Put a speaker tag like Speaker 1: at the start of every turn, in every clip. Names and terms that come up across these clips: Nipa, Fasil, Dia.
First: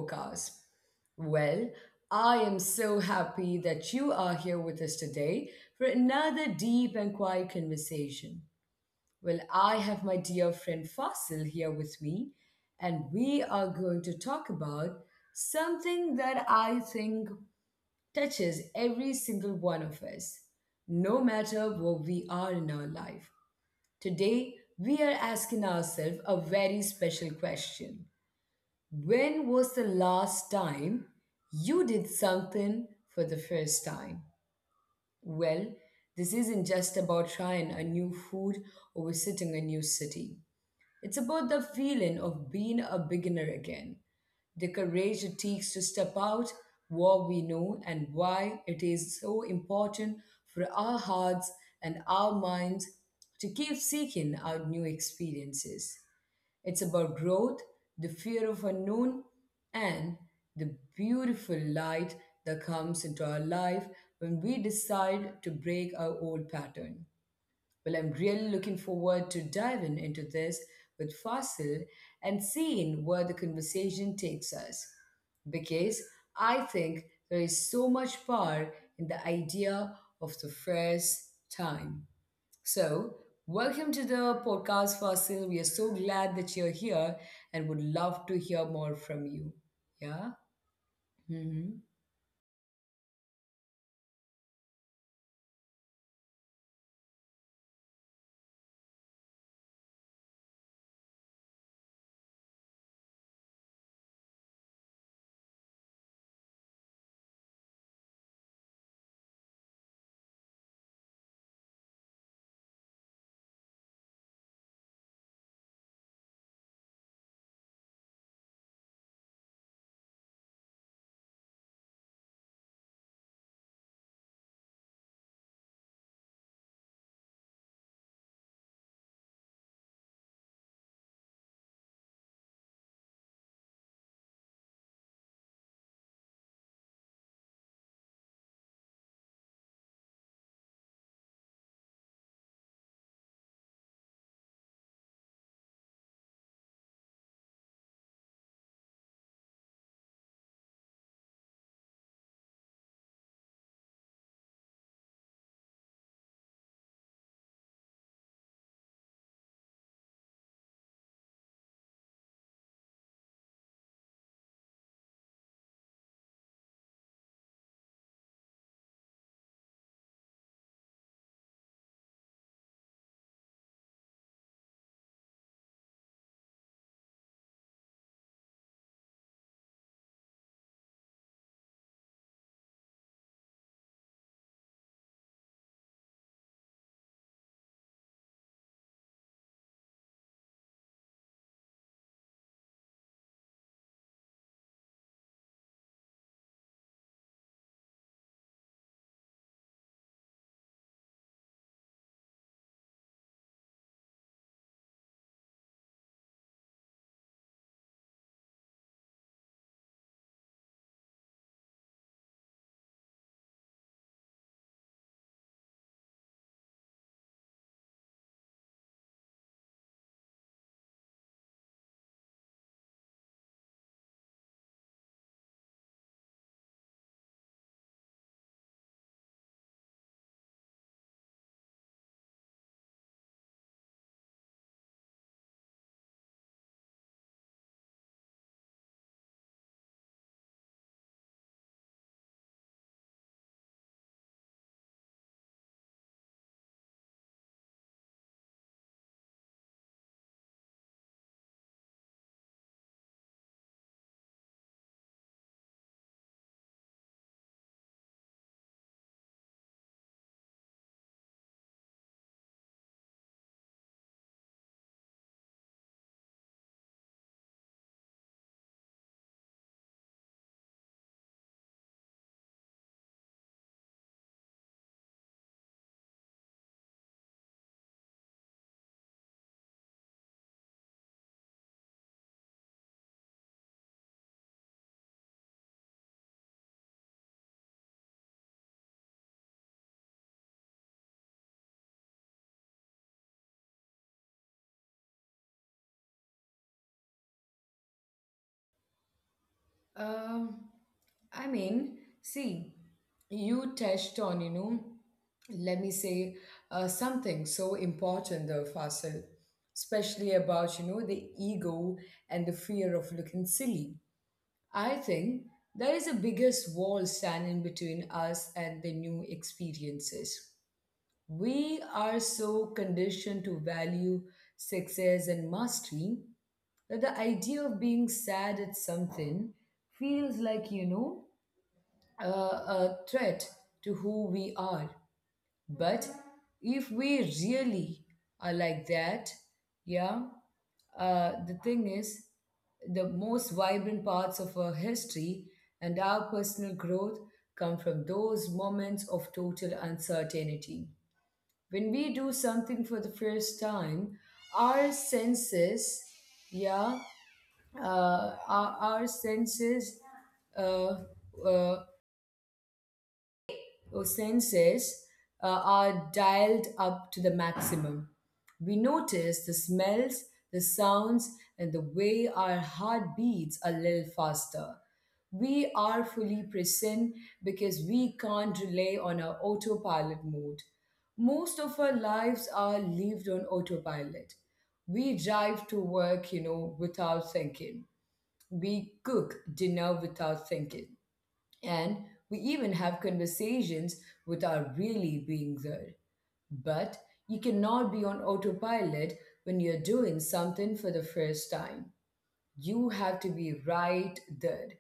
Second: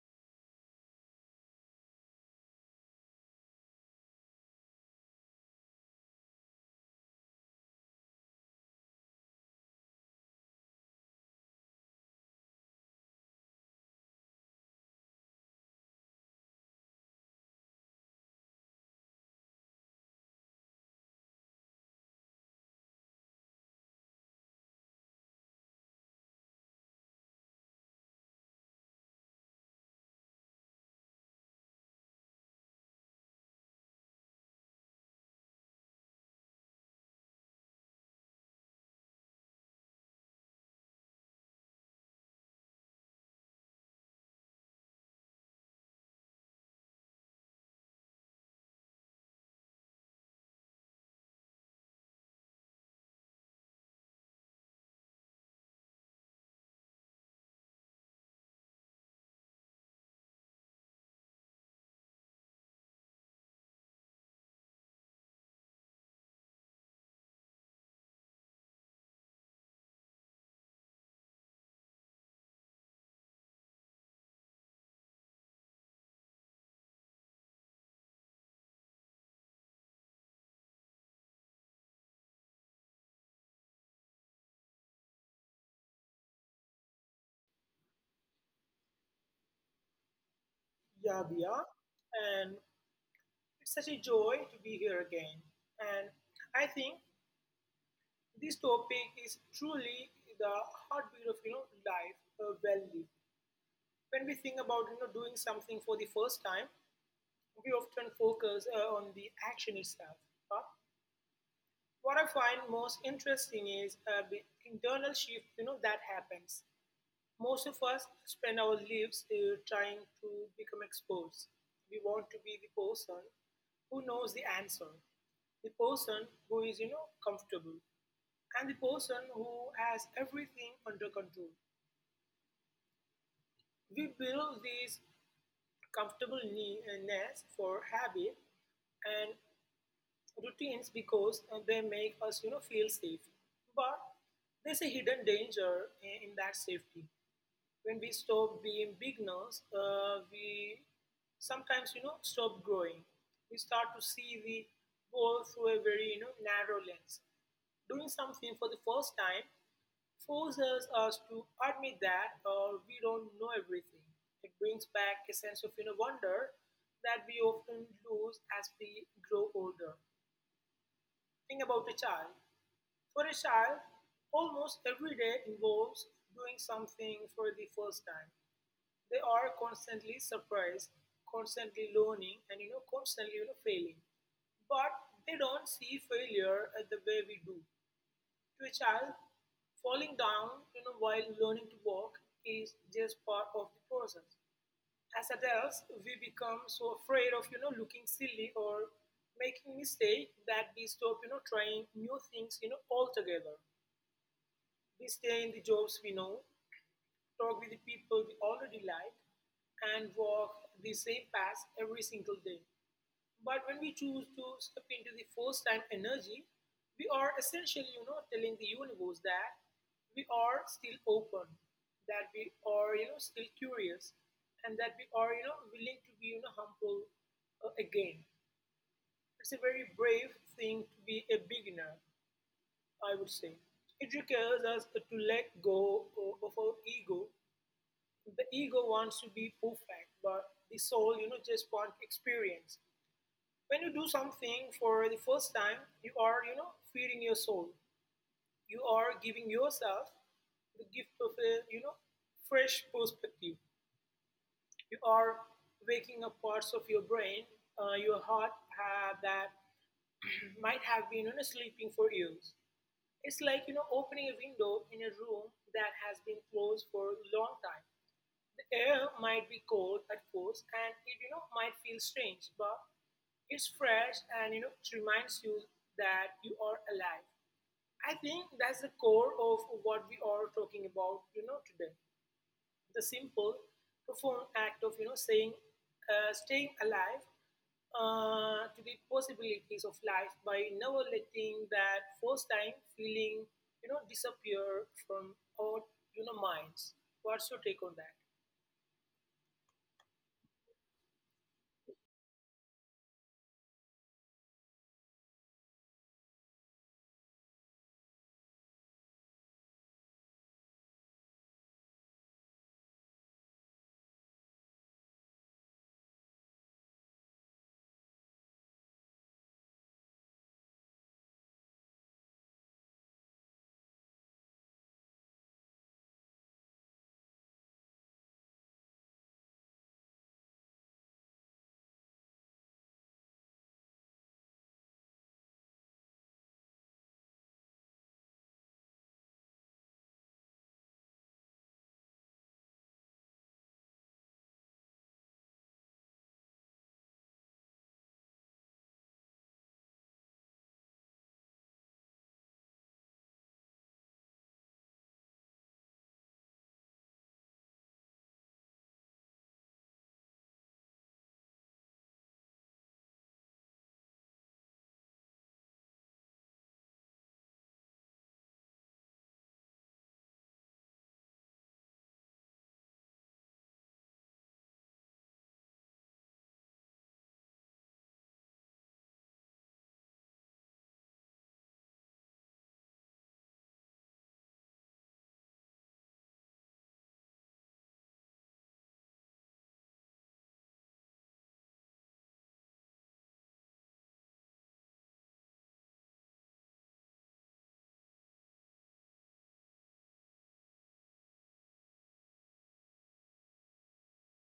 Speaker 1: podcast. Well, I am so happy that you are here with us today for another deep and quiet conversation. I have my dear friend Fasil here with me, and we are going to talk about something that I think touches every single one of us, no matter what we are in our life. Today, we are asking ourselves a very special question: when was the last time you did something for the first time? Well, this isn't just about trying a new food or visiting a new city. It's about the feeling of being a beginner again, the courage it takes to step out what we know, and why it is so important for our hearts and our minds to keep seeking out new experiences. It's about growth, the fear of unknown, and the beautiful light that comes into our life when we decide to break our old pattern. I'm really looking forward to diving into this with Fasil and seeing where the conversation takes us. Because I think there is so much power in the idea of the first time. So, Welcome to the podcast, Fasil. We are so glad that you're here and would love to hear more from you. Yeah?
Speaker 2: Yeah, we are.
Speaker 1: Mm-hmm.
Speaker 2: And it's such a joy to be here again. And I think this topic is truly the heartbeat of life well lived. When we think about doing something for the first time, we often focus on the action itself. But what I find most interesting is the internal shift that happens. Most of us spend our lives trying to become experts. We want to be the person who knows the answer, the person who is comfortable, and the person who has everything under control. We build these comfortable nests for habit and routines because they make us feel safe. But there's a hidden danger in that safety. When we stop being beginners, we sometimes stop growing. We start to see the world through a very narrow lens. Doing something for the first time forces us to admit that we don't know everything. It brings back a sense of wonder that we often lose as we grow older. Think about a child. For a child, almost every day involves doing something for the first time. They are constantly surprised, constantly learning, and constantly failing. But they don't see failure as the way we do. To a child, falling down while learning to walk is just part of the process. As adults, we become so afraid of looking silly or making mistake that we stop trying new things altogether. We stay in the jobs we know, talk with the people we already like, and walk the same path every single day. But when we choose to step into the first time energy, we are essentially telling the universe that we are still open, that we are still curious, and that we are willing to be humble again. It's a very brave thing to be a beginner, I would say. It requires us to let go of our ego. The ego wants to be perfect, but the soul just wants experience. When you do something for the first time, you are feeding your soul. You are giving yourself the gift of a fresh perspective. You are waking up parts of your brain, your heart that might have been sleeping for years. It's like opening a window in a room that has been closed for a long time. The air might be cold at first and it might feel strange, but it's fresh and it reminds you that you are alive. I think that's the core of what we are talking about today. The simple, profound act of staying alive to the possibilities of life by never letting that first time feeling disappear from our minds. What's your take on that?
Speaker 1: Um, I mean, see, you touched on, you know, let me say something so important though, Fasil, especially about, you know, the ego and the fear of looking silly. I think that is the biggest wall standing between us and the new experiences. We are so conditioned to value success and mastery that the idea of being sad at something feels like, you know, a threat to who we are. But if we really are like that, yeah, the thing is, the most vibrant parts of our history and our personal growth come from those moments of total uncertainty. When we do something for the first time, our senses yeah our senses uh, uh, or senses are dialed up to the maximum. We notice the smells, the sounds, and the way our heart beats a little faster. We are fully present because we can't rely on our autopilot mode. Most of our lives are lived on autopilot. We drive to work, you know, without thinking. We cook dinner without thinking. And we even have conversations without really being there. But you cannot be on autopilot when you're doing something for the first time. You have to be right there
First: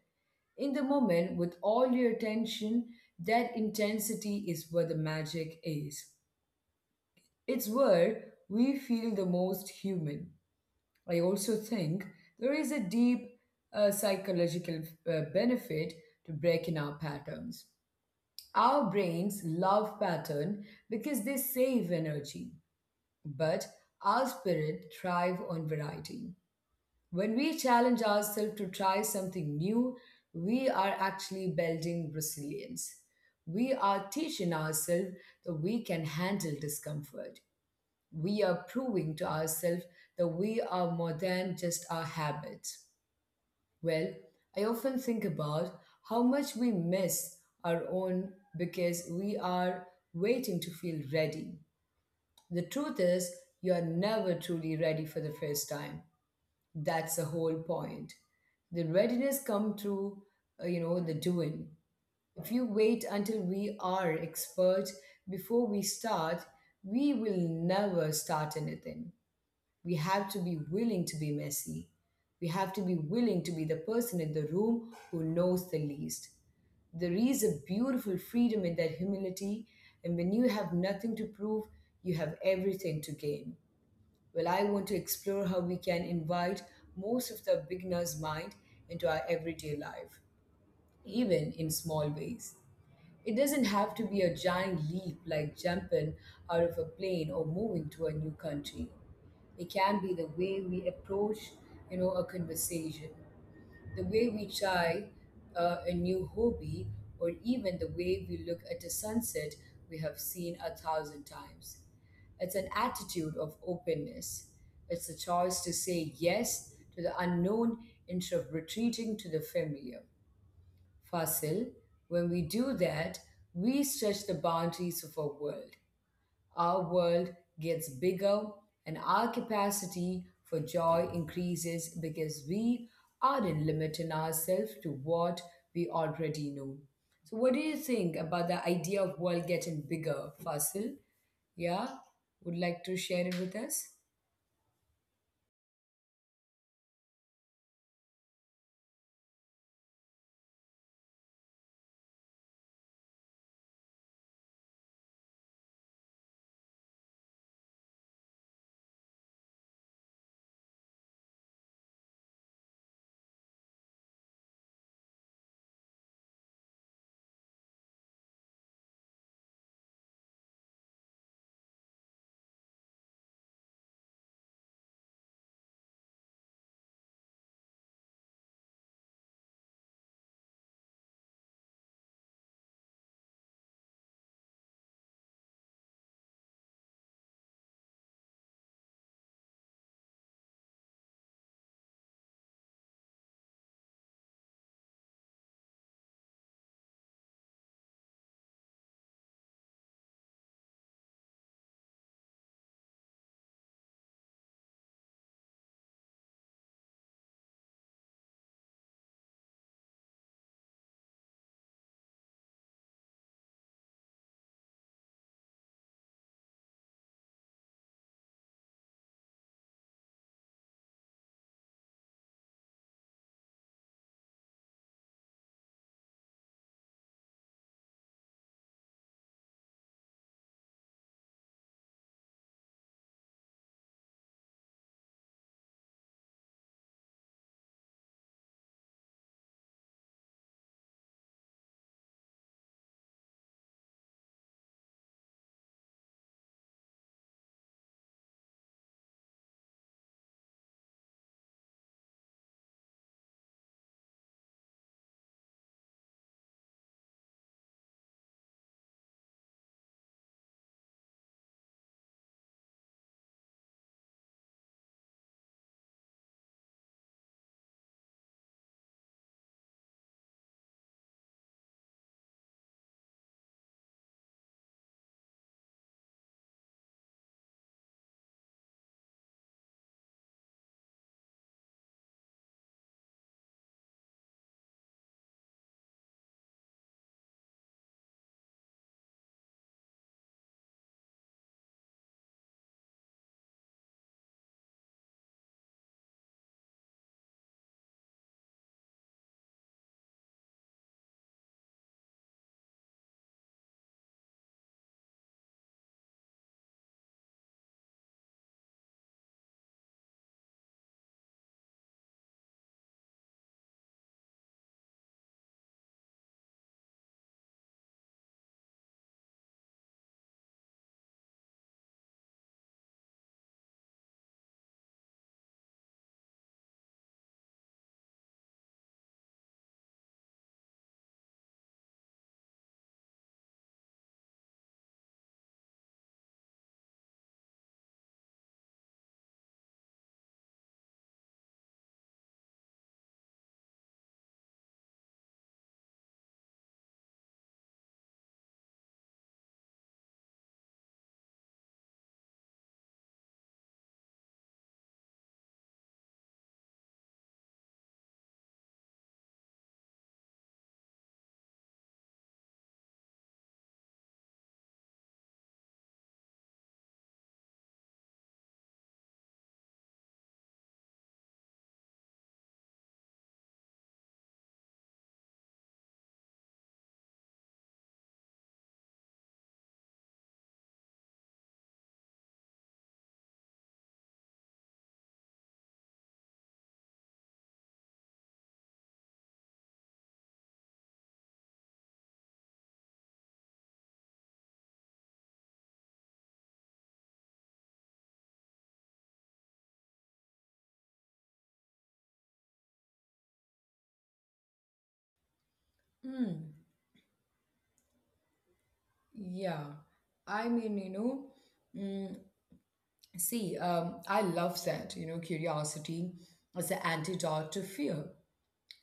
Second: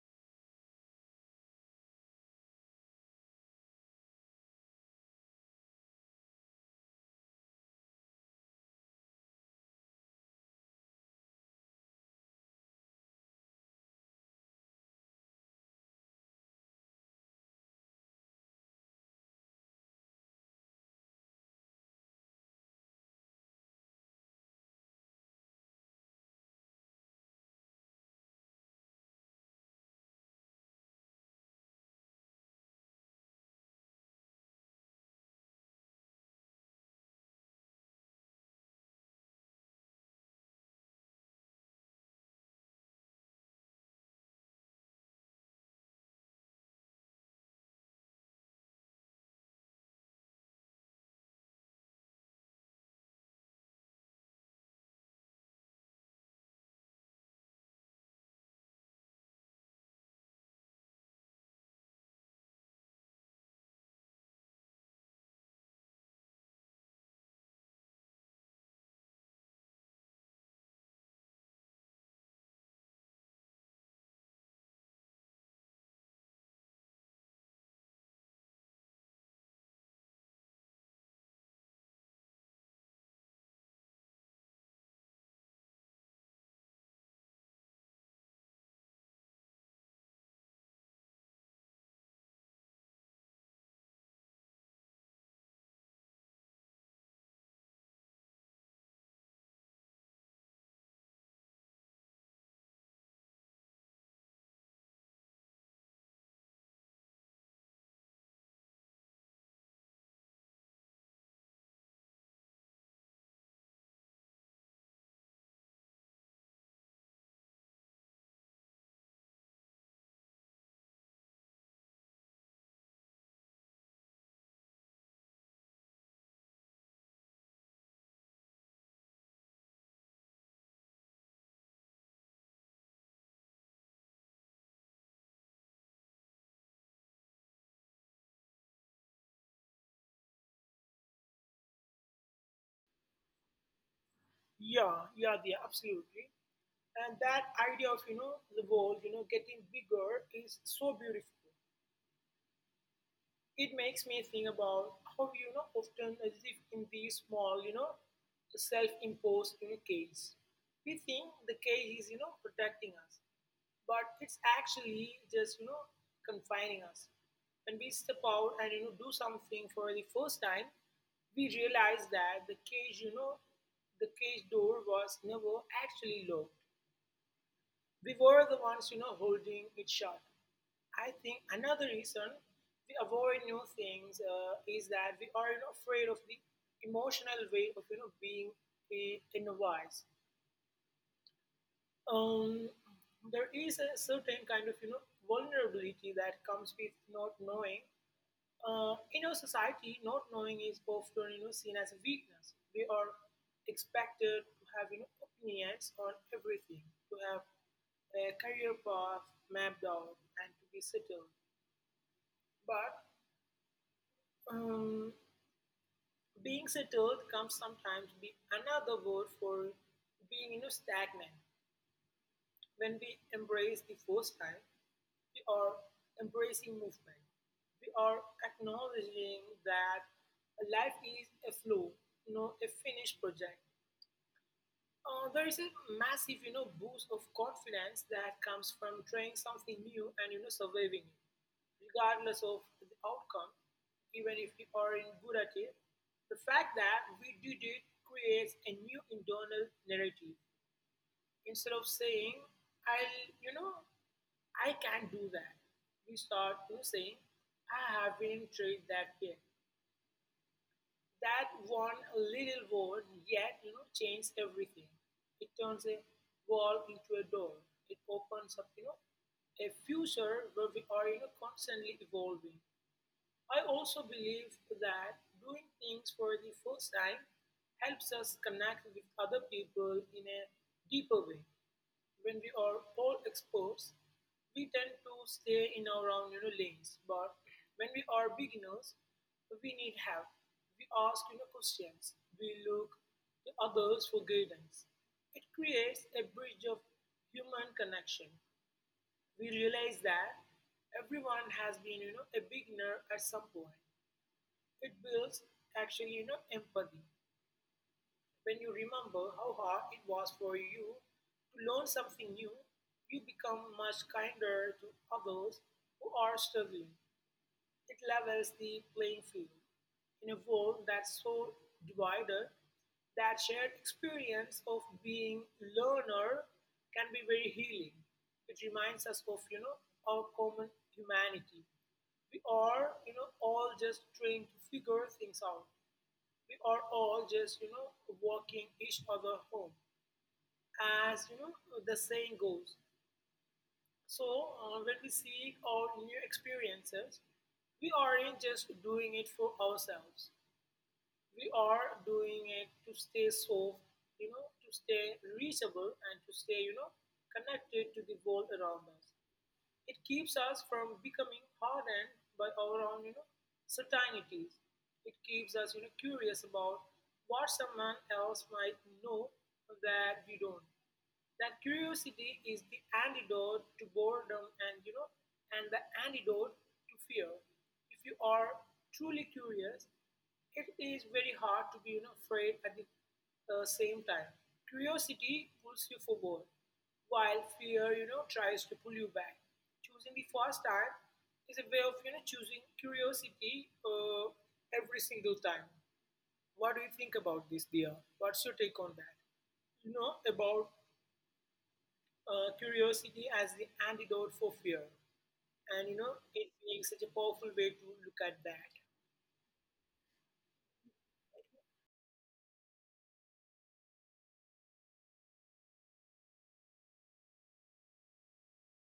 Speaker 1: in the moment with all your attention. That intensity is where the magic is. It's where we feel the most human. I also think there is a deep psychological benefit to breaking our patterns. Our brains love pattern because they save energy, but our spirit thrive on variety. When we challenge ourselves to try something new, we are actually building resilience. We are teaching ourselves that we can handle discomfort. We are proving to ourselves that we are more than just our habits. Well, I often think about how much we miss our own because we are waiting to feel ready. The truth is, you are never truly ready for the first time. That's the whole point. The readiness come through, you know, the doing. If you wait until we are expert before we start, we will never start anything. We have to be willing to be messy. We have to be willing to be the person in the room who knows the least. There is a beautiful freedom in that humility, and when you have nothing to prove, you have everything to gain. I want to explore how we can invite most of the beginner's mind into our everyday life, even in small ways. It doesn't have to be a giant leap like jumping out of a plane or moving to a new country. It can be the way we approach, you know, a conversation, the way we try a new hobby, or even the way we look at a sunset we have seen a thousand times. It's an attitude of openness. It's a choice to say yes to the unknown instead of retreating to the familiar. Fasil, when we do that, we stretch the boundaries of our world. Our world gets bigger and our capacity for joy increases because we aren't limiting ourselves to what we already know. So, what do you think about the idea of world getting bigger, Fasil? Yeah, would like to share it with us?
Speaker 2: Yeah, yeah, yeah, absolutely. And that idea of the world getting bigger is so beautiful. It makes me think about how often live in these small self-imposed cages. We think the cage is protecting us, but it's actually just confining us. When we step out and do something for the first time, we realize that the cage door was never actually locked. We were the ones holding it shut. I think another reason we avoid new things is that we are afraid of the emotional weight of being a novice. Um, there is a certain kind of vulnerability that comes with not knowing. In our society, not knowing is often seen as a weakness. We are expected to have opinions on everything, to have a career path mapped out, and to be settled. But um, being settled comes sometimes be another word for being stagnant. When we embrace the first time, we are embracing movement. We are acknowledging that life is a flow, a finished project. There is a massive boost of confidence that comes from trying something new and surviving it, regardless of the outcome. Even if we aren't good at it, the fact that we did it creates a new internal narrative. Instead of saying, I'll, you know, "I can't do that," we start to saying, "I haven't tried that yet." That one little word yet changes everything. It turns a wall into a door. It opens up a future where we are constantly evolving. I also believe that doing things for the first time helps us connect with other people in a deeper way. When we are all experts, we tend to stay in our own lanes. But when we are beginners, we need help. We ask questions. We look to others for guidance. It creates a bridge of human connection. We realize that everyone has been a beginner at some point. It builds actually empathy when you remember how hard it was for you to learn something new. You become much kinder to others who are struggling. It levels the playing field in a world that's so divided. That shared experience of being learner can be very healing. It reminds us of our common humanity. We are all just trying to figure things out. We are all just walking each other home, as the saying goes. So when we seek out new experiences, we aren't just doing it for ourselves. We are doing it to stay soft, to stay reachable, and to stay connected to the world around us. It keeps us from becoming hardened by our own certainties. It keeps us curious about what someone else might know that we don't. That curiosity is the antidote to boredom and you know and the antidote to fear. If you are truly curious, it is very hard to be afraid at the same time. Curiosity pulls you forward, while fear tries to pull you back. Choosing the first time is a way of choosing curiosity every single time. What do you think about this, dear? What's your take on that? You know about curiosity as the antidote for fear. And
Speaker 1: Mm,
Speaker 2: it being such a powerful way to look at that.
Speaker 1: yeah, I mean, you know, mm, see, I love that, you know, curiosity as the antidote to fear.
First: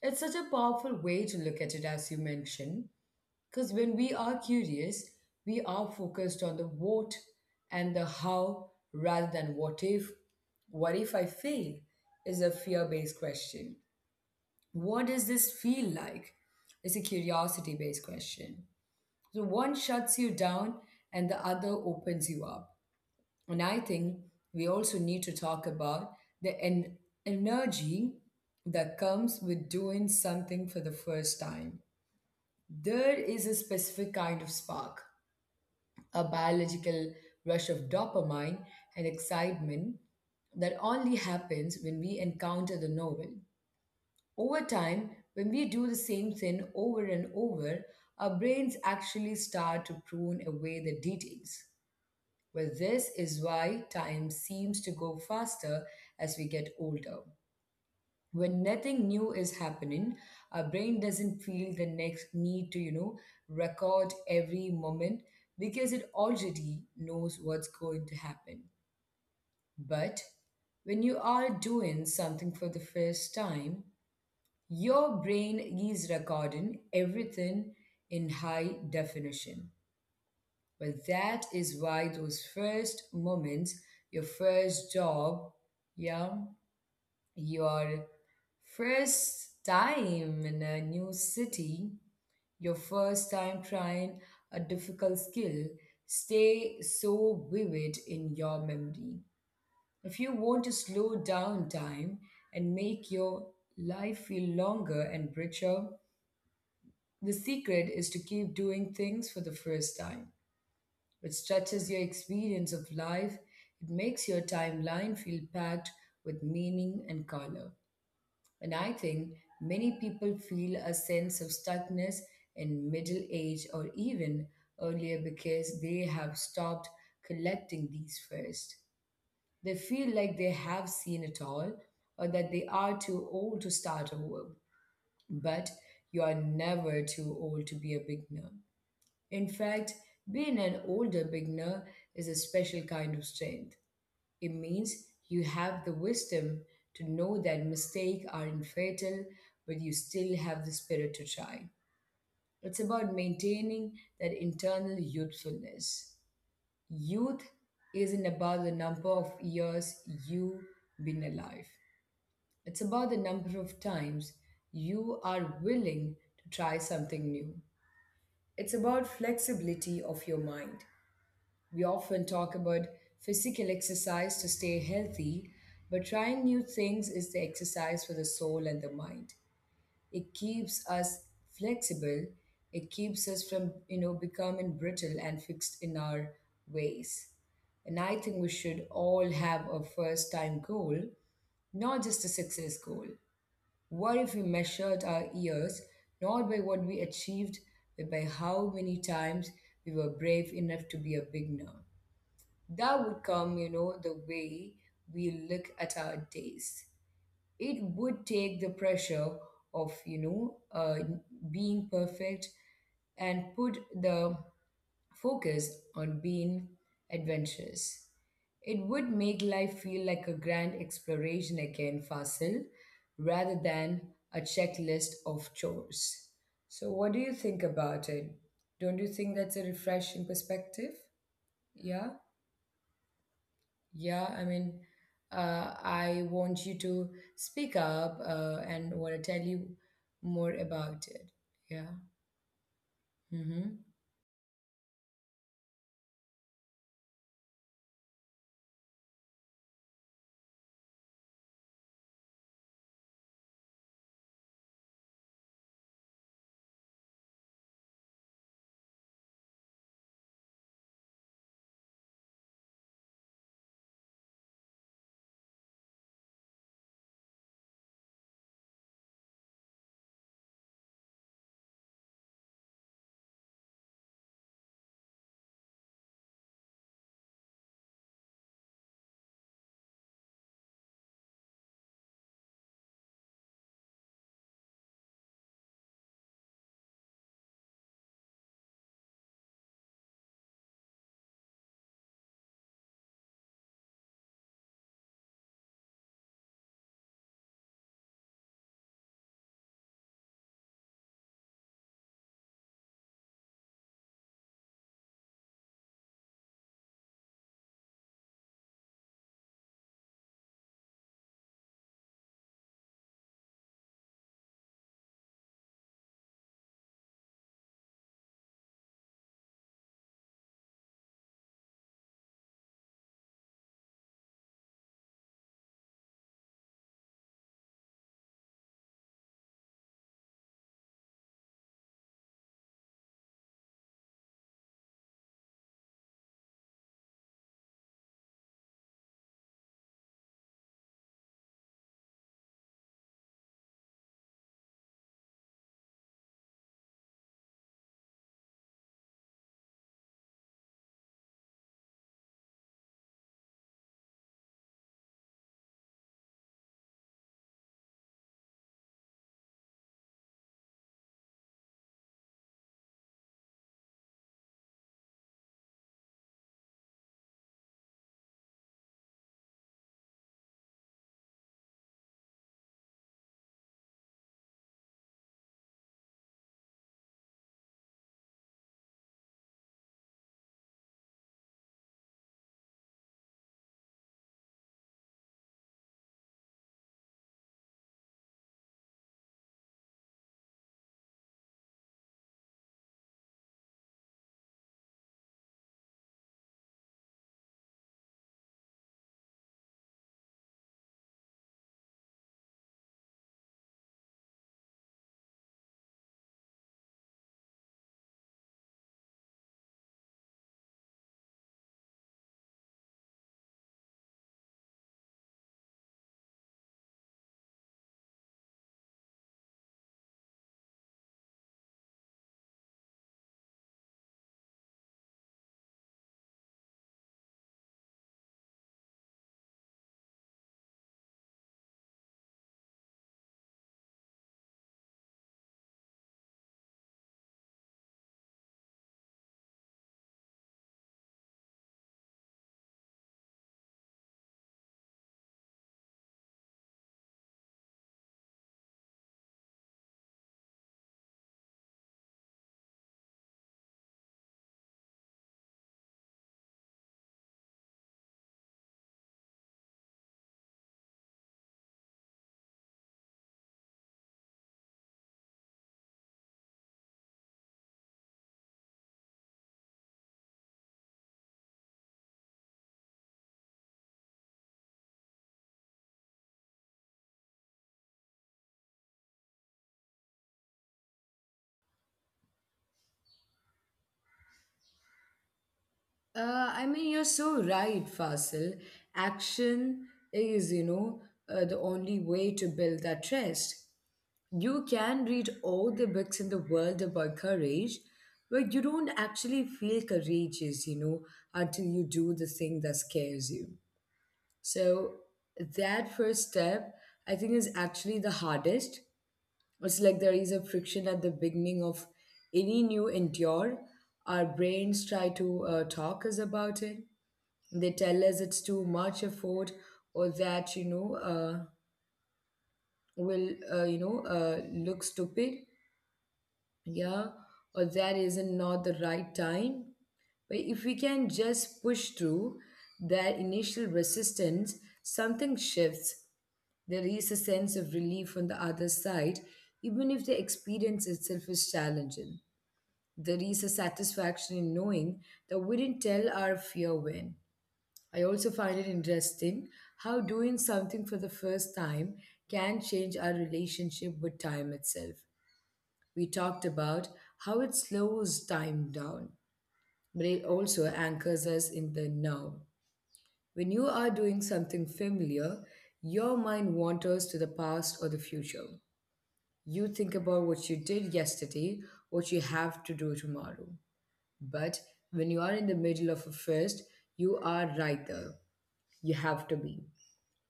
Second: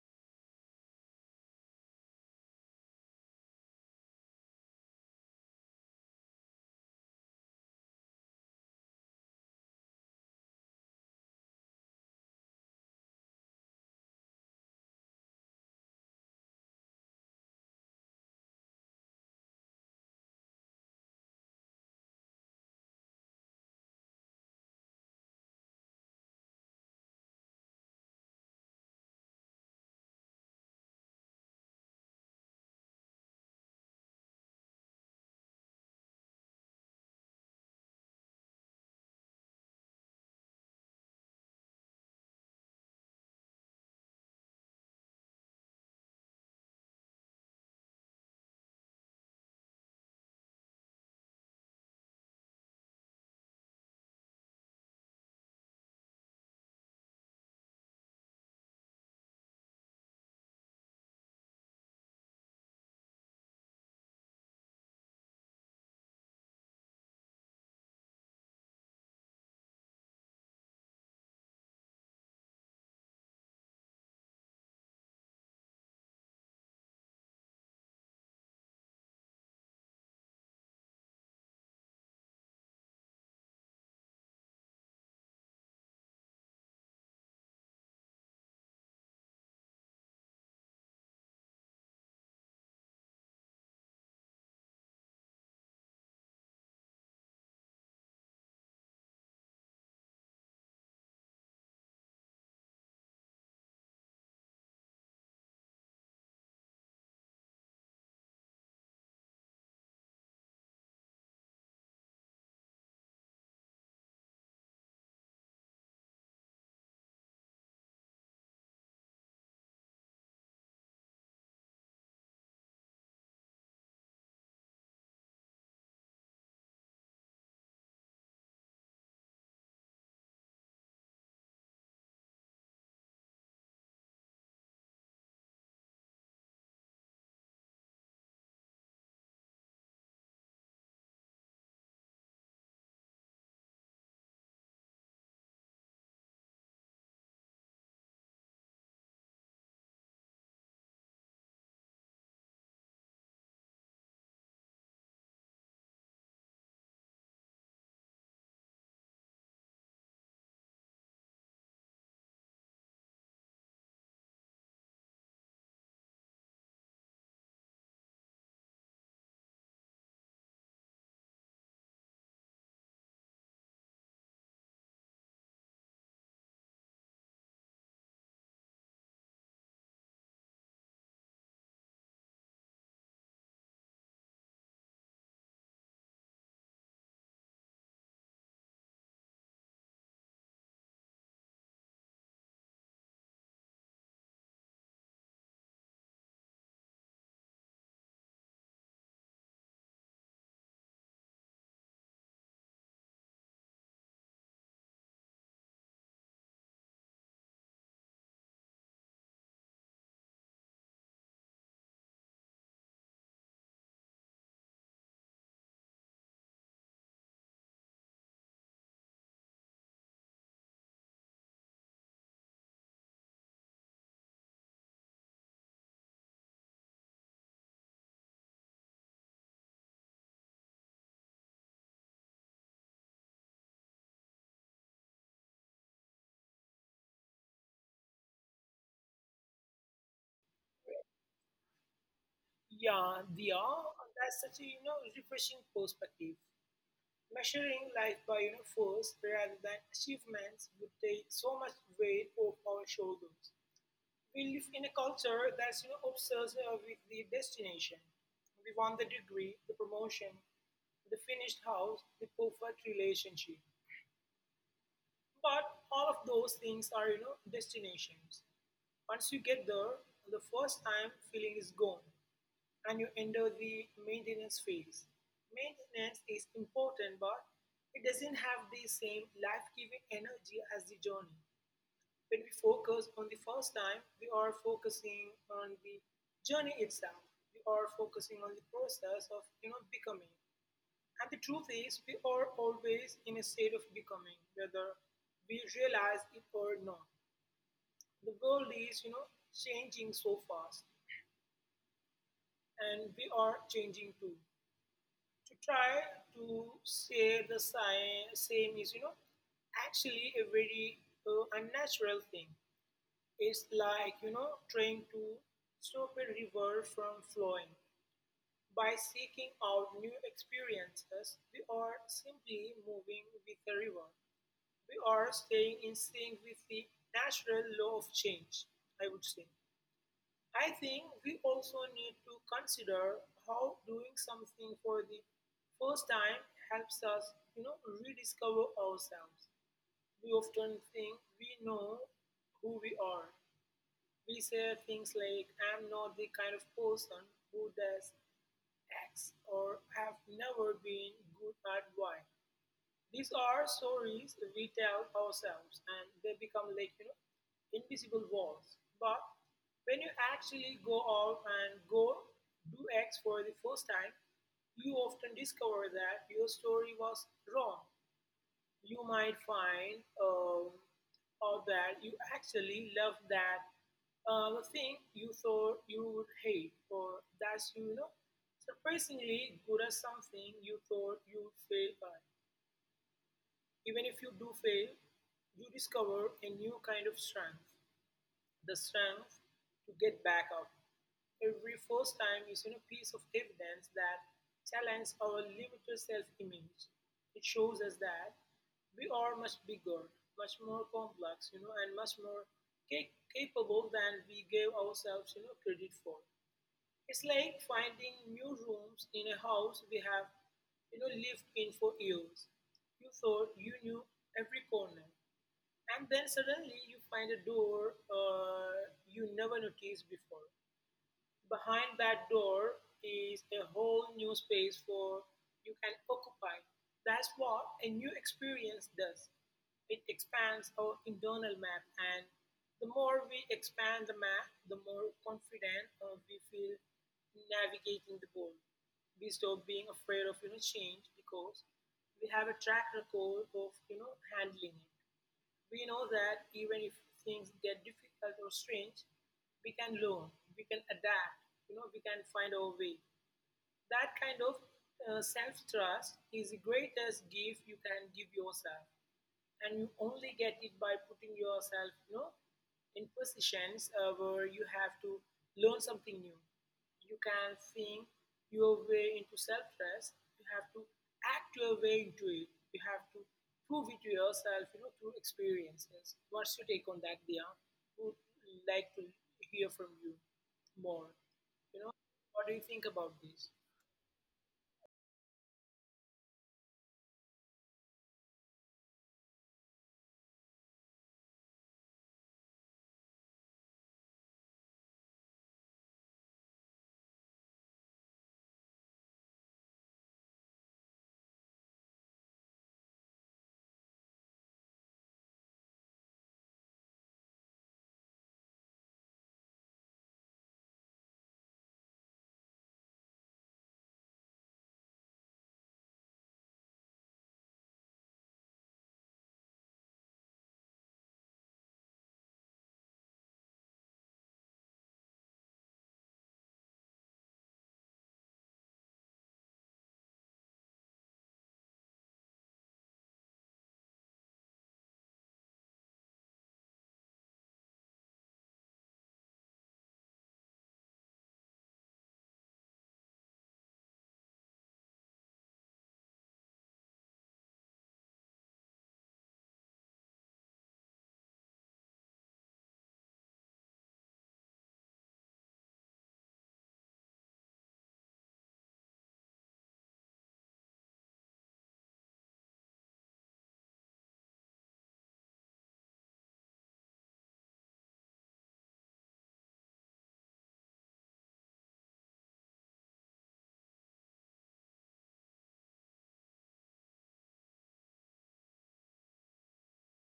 Speaker 1: It's such a powerful way to look at it, as you mentioned, because when we are curious, we are focused on the what and the how rather than what if. What if I fail is a fear based question. What does this feel like? It's a curiosity based question. So one shuts you down and the other opens you up. And I think we also need to talk about the energy that comes with doing something for the first time. There is a specific kind of spark, a biological rush of dopamine and excitement that only happens when we encounter the novel. Over time, when we do the same thing over and over, our brains actually start to prune away the details. This is why time seems to go faster as we get older. When nothing new is happening, our brain doesn't feel the next need to, you know, record every moment because it already knows what's going to happen. But when you are doing something for the first time, your brain is recording everything in high definition. But that is why those first moments, your first job, yeah, your first time in a new city, your first time trying a difficult skill, stay so vivid in your memory. If you want to slow down time and make your life feel longer and richer, the secret is to keep doing things for the first time. It stretches your experience of life. It makes your timeline feel packed with meaning and color. And I think many people feel a sense of stuckness in middle age or even earlier because they have stopped collecting these first. They feel like they have seen it all or that they are too old to start over. But you are never too old to be a beginner. In fact, being an older beginner is a special kind of strength. It means you have the wisdom to know that mistakes aren't fatal, but you still have the spirit to try. It's about maintaining that internal youthfulness. Youth isn't about the number of years you've been alive, it's about the number of times you are willing to try something new. It's about flexibility of your mind. We often talk about physical exercise to stay healthy, but trying new things is the exercise for the soul and the mind. It keeps us flexible, it keeps us from, you know, becoming brittle and fixed in our ways. And I think we should all have a first time goal, not just a success goal. What if we measured our years not by what we achieved, but by how many times we were brave enough to be a beginner? That would come, you know, the way we look at our days. It would take the pressure of, you know, being perfect and put the focus on being adventurous. It would make life feel like a grand exploration again, Fasil, rather than a checklist of chores. So, what do you think about it? Don't you think that's a refreshing perspective? Yeah? Yeah, I mean, I want you to speak up and want to tell you more about it. Yeah. Mm-hmm.
Speaker 2: Yeah, they are. That's such a refreshing perspective. Measuring life by force rather than achievements would take so much weight off our shoulders. We live in a culture that's obsessed with the destination. We want the degree, the promotion, the finished house, the perfect relationship. But all of those things are destinations. Once you get there, the first time feeling is gone and you enter the maintenance phase. Maintenance is important, but it doesn't have the same life giving energy as the journey. When we focus on the first time, we are focusing on the journey itself. We are focusing on the process of becoming. And the truth is, we are always in a state of becoming, whether we realize it or not. The world is changing so fast, and we are changing too. To try to say the same is actually a very unnatural thing. It's like trying to stop a river from flowing. By seeking out new experiences, we are simply moving with the river. We are staying in sync with the natural law of change, I would say. I think we also need to consider how doing something for the first time helps us rediscover ourselves. We often think we know who we are. We say things like, "I'm not the kind of person who does X," or "I've never been good at Y." These are stories we tell ourselves, and they become like invisible walls. But when you actually go out and go do X for the first time, you often discover that your story was wrong. You might find out that you actually love that thing you thought you would hate, or that you know surprisingly good at something you thought you would fail at. Even if you do fail, you discover a new kind of strength. The strength to get back up. Every first time is in a piece of evidence that challenges our limited self image. It shows us that we are much bigger, much more complex, and much more capable than we gave ourselves, credit for. It's like finding new rooms in a house we have lived in for years. You thought you knew every corner, and then suddenly you find a door you never noticed before. Behind that door is a whole new space for you can occupy. That's what a new experience does. It expands our internal map, and the more we expand the map, the more confident we feel navigating the world. We stop being afraid of change because we have a track record of handling it. We know that even if things get difficult or strange, we can learn, we can adapt, we can find our way. That kind of self trust is the greatest gift you can give yourself, and you only get it by putting yourself in positions where you have to learn something new. You can think your way into self-trust. You have to act your way into it. You have to prove it to yourself through experiences. What's your take on that, Dia? Would like to hear from you more. you know what do you think about this?
Speaker 1: I mean, you're so right, Fasil. Action is, you know, the only way to build that trust. You can read all the books in the world about courage, but you don't actually feel courageous, you know, until you do the thing that scares you. So that first step, I think, is actually the hardest. It's like there is a friction at the beginning of any new endure. Our brains try to talk us about it. They tell us it's too much effort or that you know will you know look stupid, yeah, or that isn't not the right time. But if we can just push through that initial resistance, something shifts. There is a sense of relief on the other side, even if the experience itself is challenging. There is a satisfaction in knowing that we didn't tell our fear when. I also find it interesting how doing something for the first time can change our relationship with time itself. We talked about how it slows time down, but it also anchors us in the now. When you are doing something familiar, your mind wanders to the past or the future. You think about what you did yesterday, what you have to do tomorrow. But when you are in the middle of a fest, you are right there. You have to be.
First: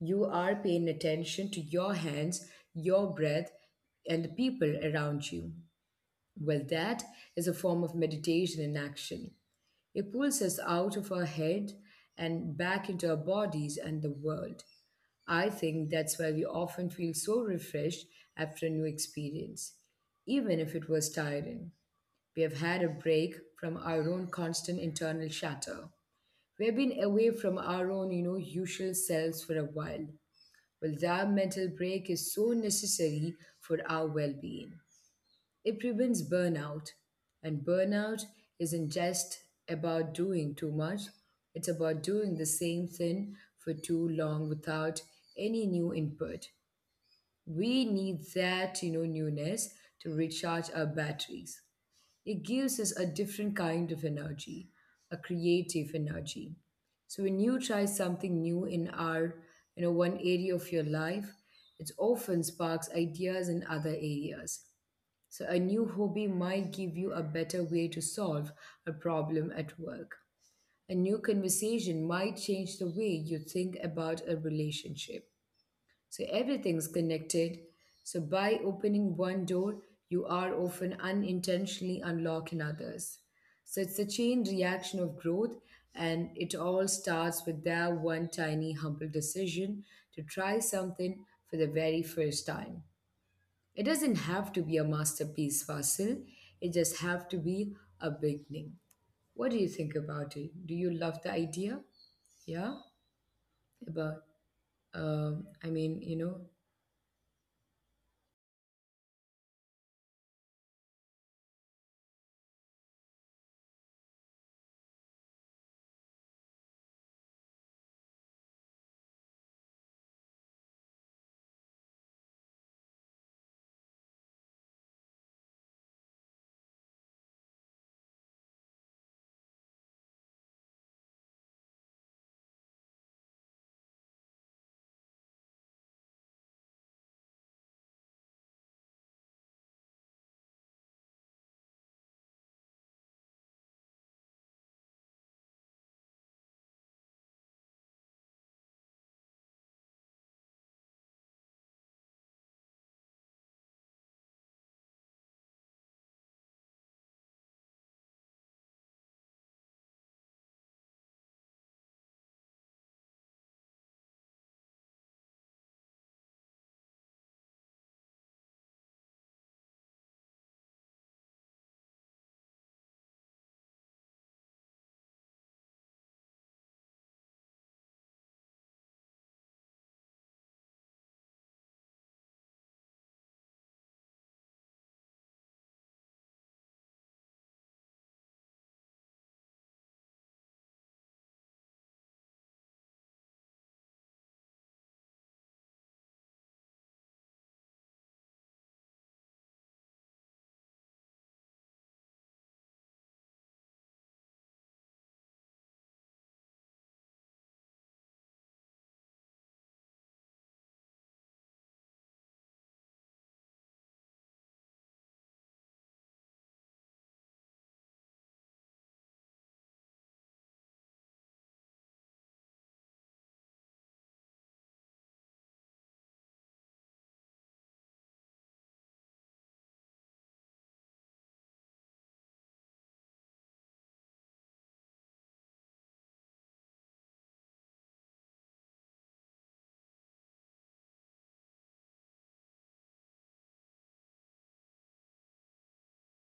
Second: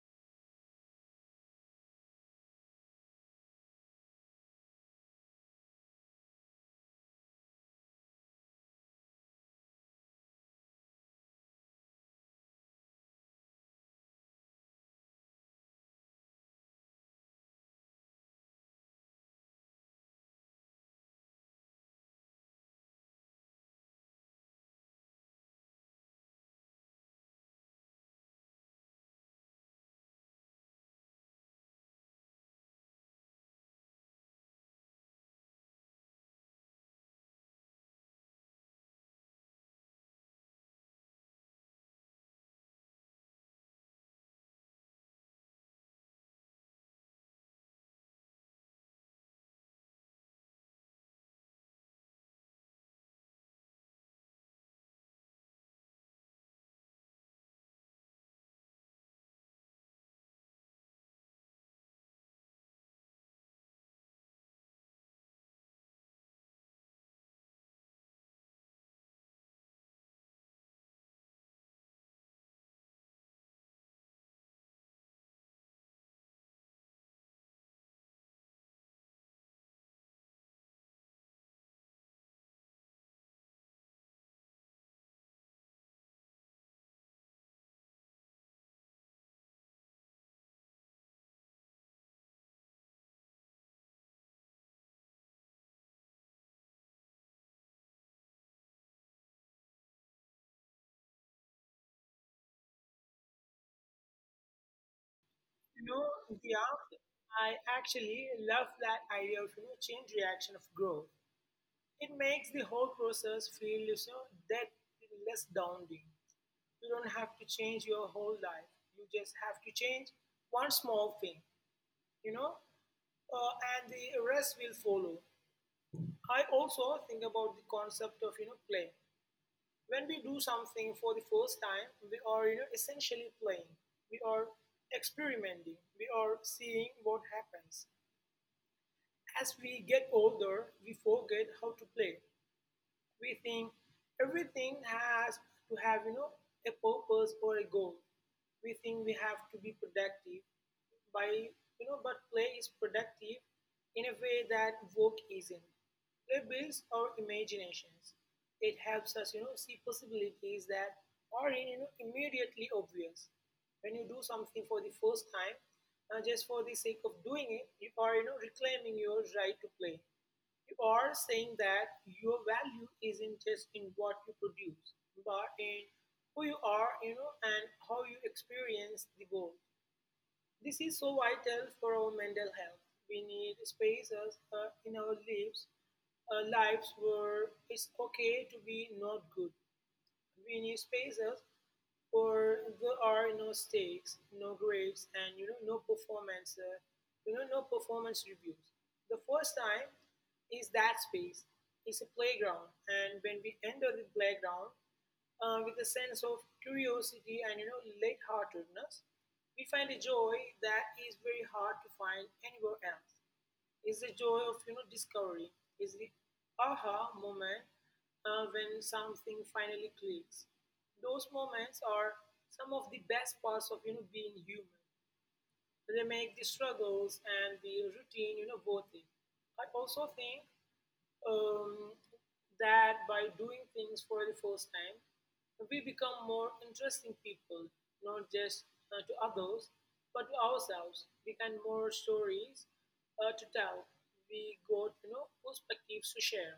Speaker 1: You are paying attention to your hands, your breath, and the people around you. Well, that is a form of meditation in action. It pulls us out of our head and back into our bodies and the world. I think that's why we often feel so refreshed after a new experience, even if it was tiring. We have had a break from our own constant internal chatter. We have been away from our own, you know, usual selves for a while. Well, that mental break is so necessary for our well-being. It prevents burnout, and burnout isn't just about doing too much. It's about doing the same thing for too long without any new input. We need that, you know, newness to recharge our batteries. It gives us a different kind of energy, a creative energy. So when you try something new in our, you know, one area of your life, it often sparks ideas in other areas. So a new hobby might give you a better way to solve a problem at work. A new conversation might change the way you think about a relationship. So everything's connected. So by opening one door, you are often unintentionally unlocking others. So it's a chain reaction of growth, and it all starts with that one tiny, humble decision to try something for the very first time. It doesn't have to be a masterpiece, Fasil. It just have to be a beginning. What do you think about it? Do you love the idea? Yeah, about um, I
Speaker 2: You
Speaker 1: mean,
Speaker 2: know,
Speaker 1: you know,
Speaker 2: Dia, I actually love that idea of change reaction of growth. It makes the whole process feel you know, that less daunting. You don't have to change your whole life. You just have to change one small thing, you know, and the rest will follow. I also think about the concept of play. When we do something for the first time, we are essentially playing. We are experimenting. We are seeing what happens. As we get older, we forget how to play. We think everything has to have, you know, a purpose or a goal. We think we have to be productive by, you know, but play is productive in a way that work isn't. Play builds our imaginations. It helps us, you know, see possibilities that are immediately obvious. When you do something for the first time, just for the sake of doing it, you are, you know, reclaiming your right to play. You are saying that your value isn't just in what you produce, but in who you are, you know, and how you experience the world. This is so vital for our mental health. We need spaces in our lives, lives where it's okay to be not good. We need spaces where there are no stakes, no grades, and you know, no performance, no performance reviews. The first time is that space. It's a playground, and when we enter the playground with a sense of curiosity and you know, lightheartedness, we find a joy that is very hard to find anywhere else. Is the joy of discovery, is the aha moment when something finally clicks. Those moments are some of the best parts of being human. They make the struggles and the routine worth it. I also think um, that by doing things for the first time, we become more interesting people, not just to others, but to ourselves. We can more stories to tell. We got perspectives to share,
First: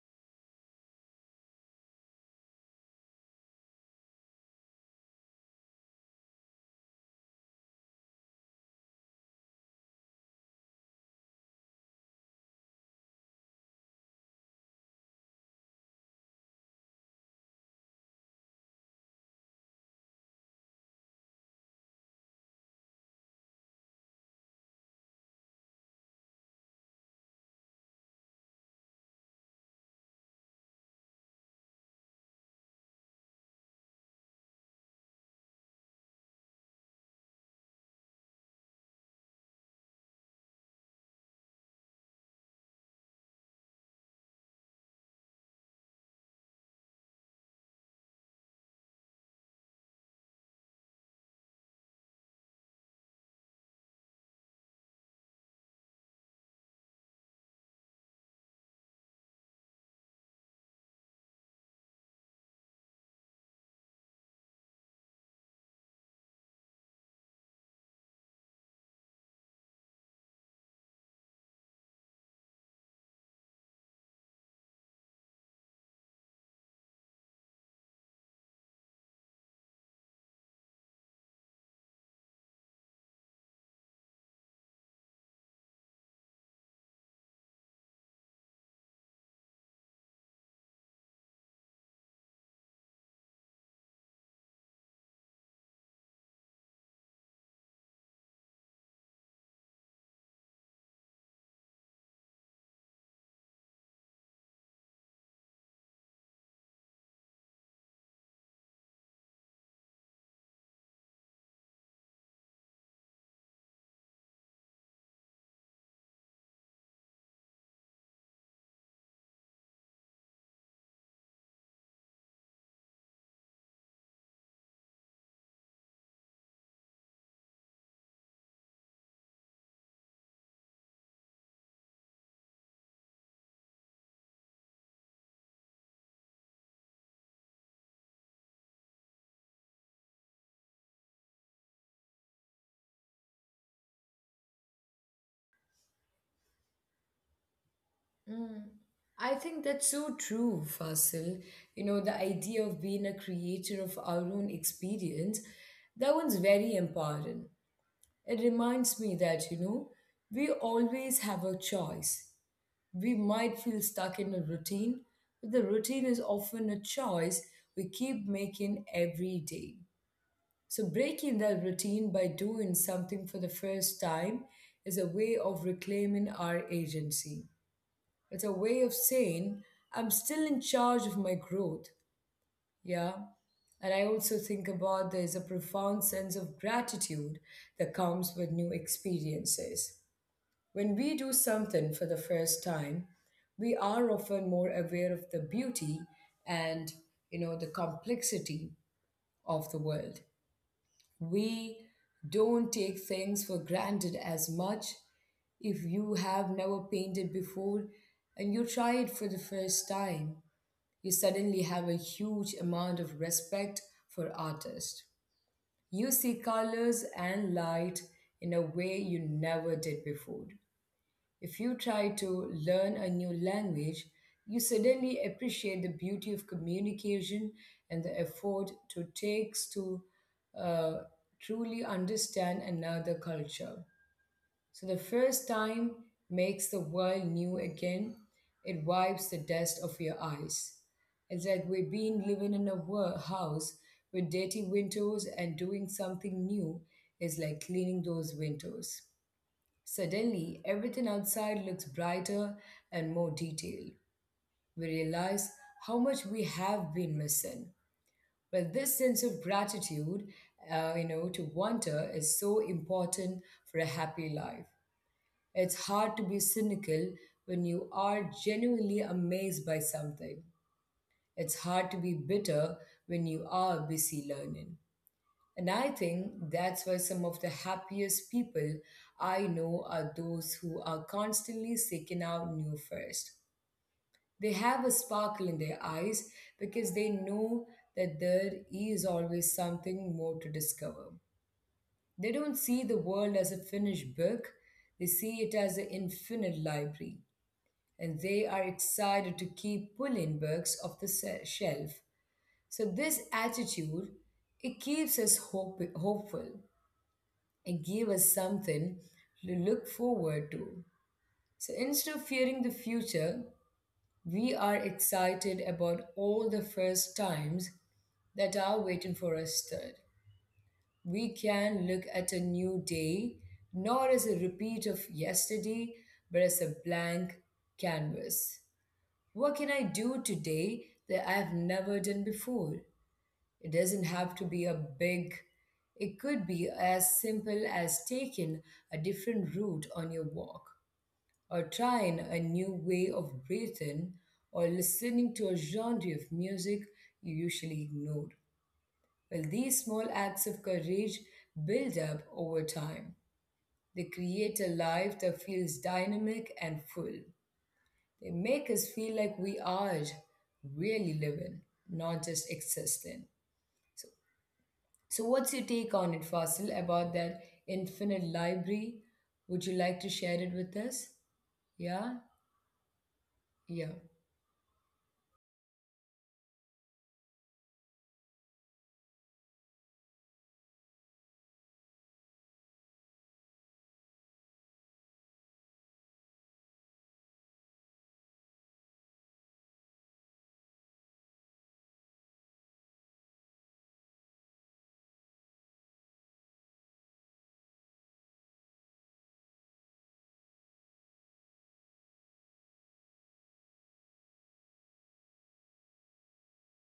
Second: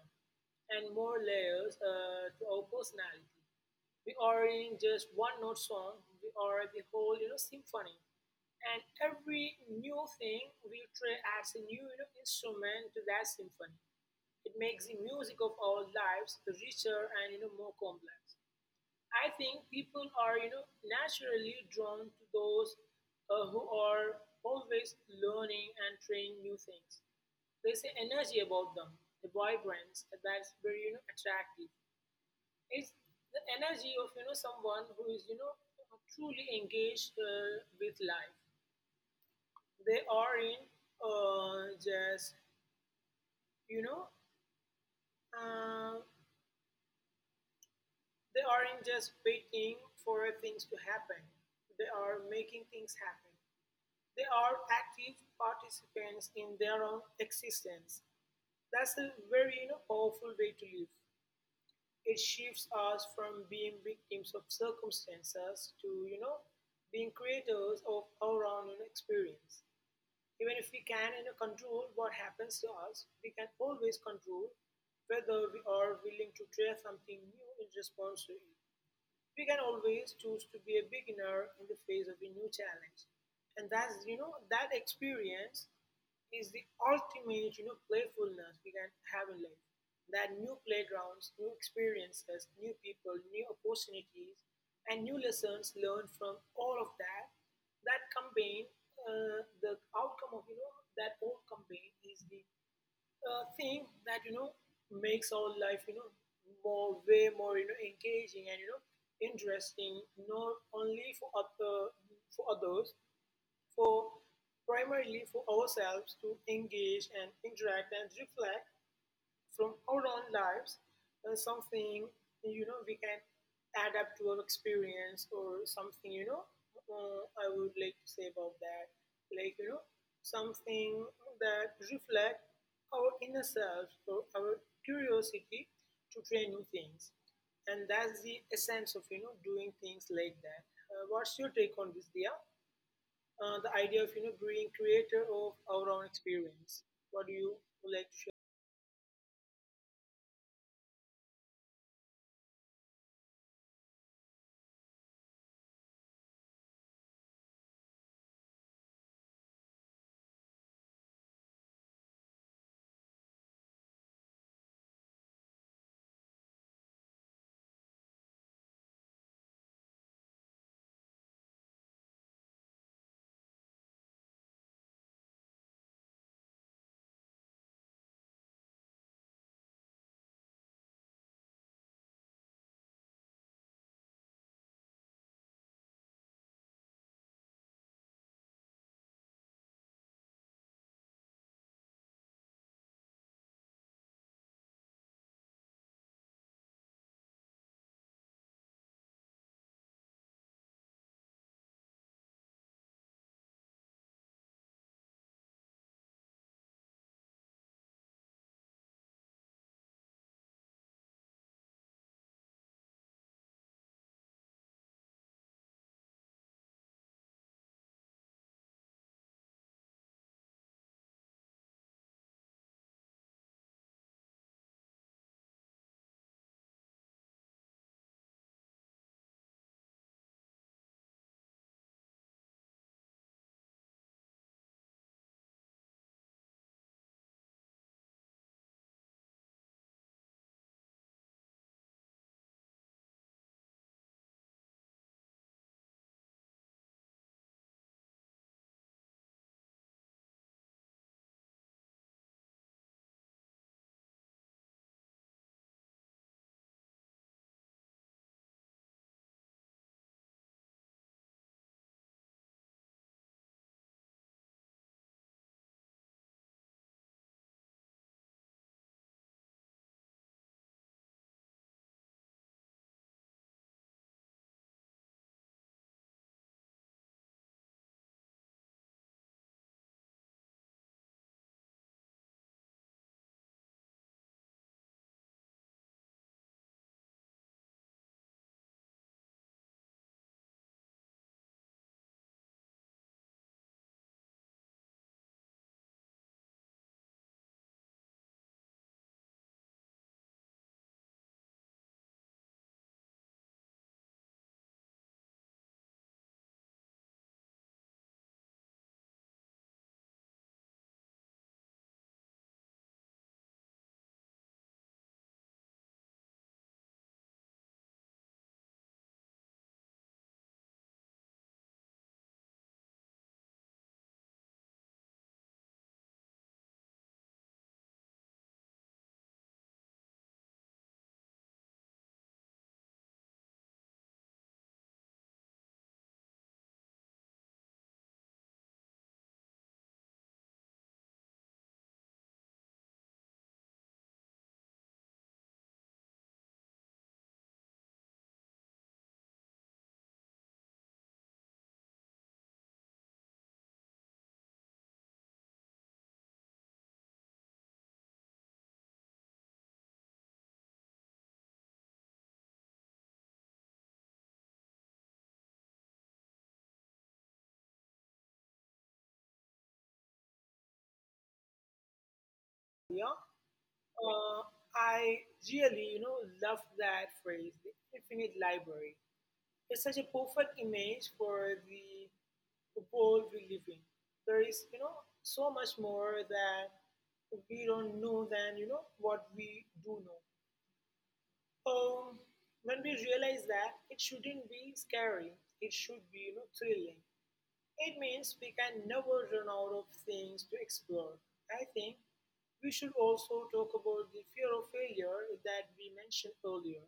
Speaker 2: and more layers to our personality. We are in just one note song. We are the whole symphony, and every new thing we try adds a new instrument to that symphony. It makes the music of our lives richer and more complex. I think people are naturally drawn to those who are always learning and trying new things. There's an energy about them, the vibrance that's very attractive. It's the energy of someone who is truly engaged with life. They are in uh, just you know uh, They aren't just waiting for things to happen, they are making things happen. They are active participants in their own existence. That's a very you know, powerful way to live. It shifts us from being victims of circumstances to, you know, being creators of our own experience. Even if we can you know, control what happens to us, we can always control whether we are willing to try something new in response to it. We can always choose to be a beginner in the face of a new challenge, and that's that experience is the ultimate playfulness we can have in life. That new playgrounds, new experiences, new people, new opportunities, and new lessons learned from all of that, that campaign, the outcome of that whole campaign is the thing that makes our life more, way more engaging and interesting, not only for other for others, for, primarily for ourselves, to engage and interact and reflect from our own lives. Something we can add up to our experience, or something I would like to say about that, like you know, something that reflect our inner self or our curiosity to try new things. And that's the essence of doing things like that. What's your take on this, Dia? The idea of being creator of our own experience. What do you like to share,
Speaker 1: Mm. I think that's so true, Fasil. You know, the idea of being a creator of our own experience, that one's very empowering. It reminds me that, you know, we always have a choice. We might feel stuck in a routine, but the routine is often a choice we keep making every day. So, breaking that routine by doing something for the first time is a way of reclaiming our agency. It's a way of saying I'm still in charge of my growth. Yeah. And I also think about there's a profound sense of gratitude that comes with new experiences. When we do something for the first time, we are often more aware of the beauty and, you know, the complexity of the world. We don't take things for granted as much. If you have never painted before and you try it for the first time, you suddenly have a huge amount of respect for artists. You see colors and light in a way you never did before. If you try to learn a new language, you suddenly appreciate the beauty of communication and the effort it takes to uh, truly understand another culture. So the first time makes the world new again. It wipes the dust off your eyes. It's like we've been living in a house with dirty windows, and doing something new is like cleaning those windows. Suddenly, everything outside looks brighter and more detailed. We realize how much we have been missing. Well, this sense of gratitude, to wonder is so important for a happy life. It's hard to be cynical when you are genuinely amazed by something. It's hard to be bitter when you are busy learning. And I think that's why some of the happiest people I know are those who are constantly seeking out new first. They have a sparkle in their eyes because they know that there is always something more to discover. They don't see the world as a finished book, they see it as an infinite library, and they are excited to keep pulling books off the shelf. So, this attitude it keeps us hopeful and give us something to look forward to. So instead of fearing the future, we are excited about all the first times that are waiting for us third. We can look at a new day not as a repeat of yesterday, but as a blank canvas. What can I do today that I have never done before? It doesn't have to be a big, it could be as simple as taking a different route on your walk, or trying a new way of breathing, or listening to a genre of music you usually ignored. Well, these small acts of courage build up over time. They create a life that feels dynamic and full. They make us feel like we are really living, not just existing. So So, what's your take on it, Fasil, about that infinite library? Would you like to share it with us? Yeah?
Speaker 2: Dia?
Speaker 1: Yeah.
Speaker 2: Uh, I really, you know, love that phrase, the infinite library. It's such a perfect image for the world we live in. There is, you know, so much more that we don't know than, you know, what we do know. Um, when we realize that, it shouldn't be scary. It should be, you know, thrilling. It means we can never run out of things to explore. I think we should also talk about the fear of failure that we mentioned earlier,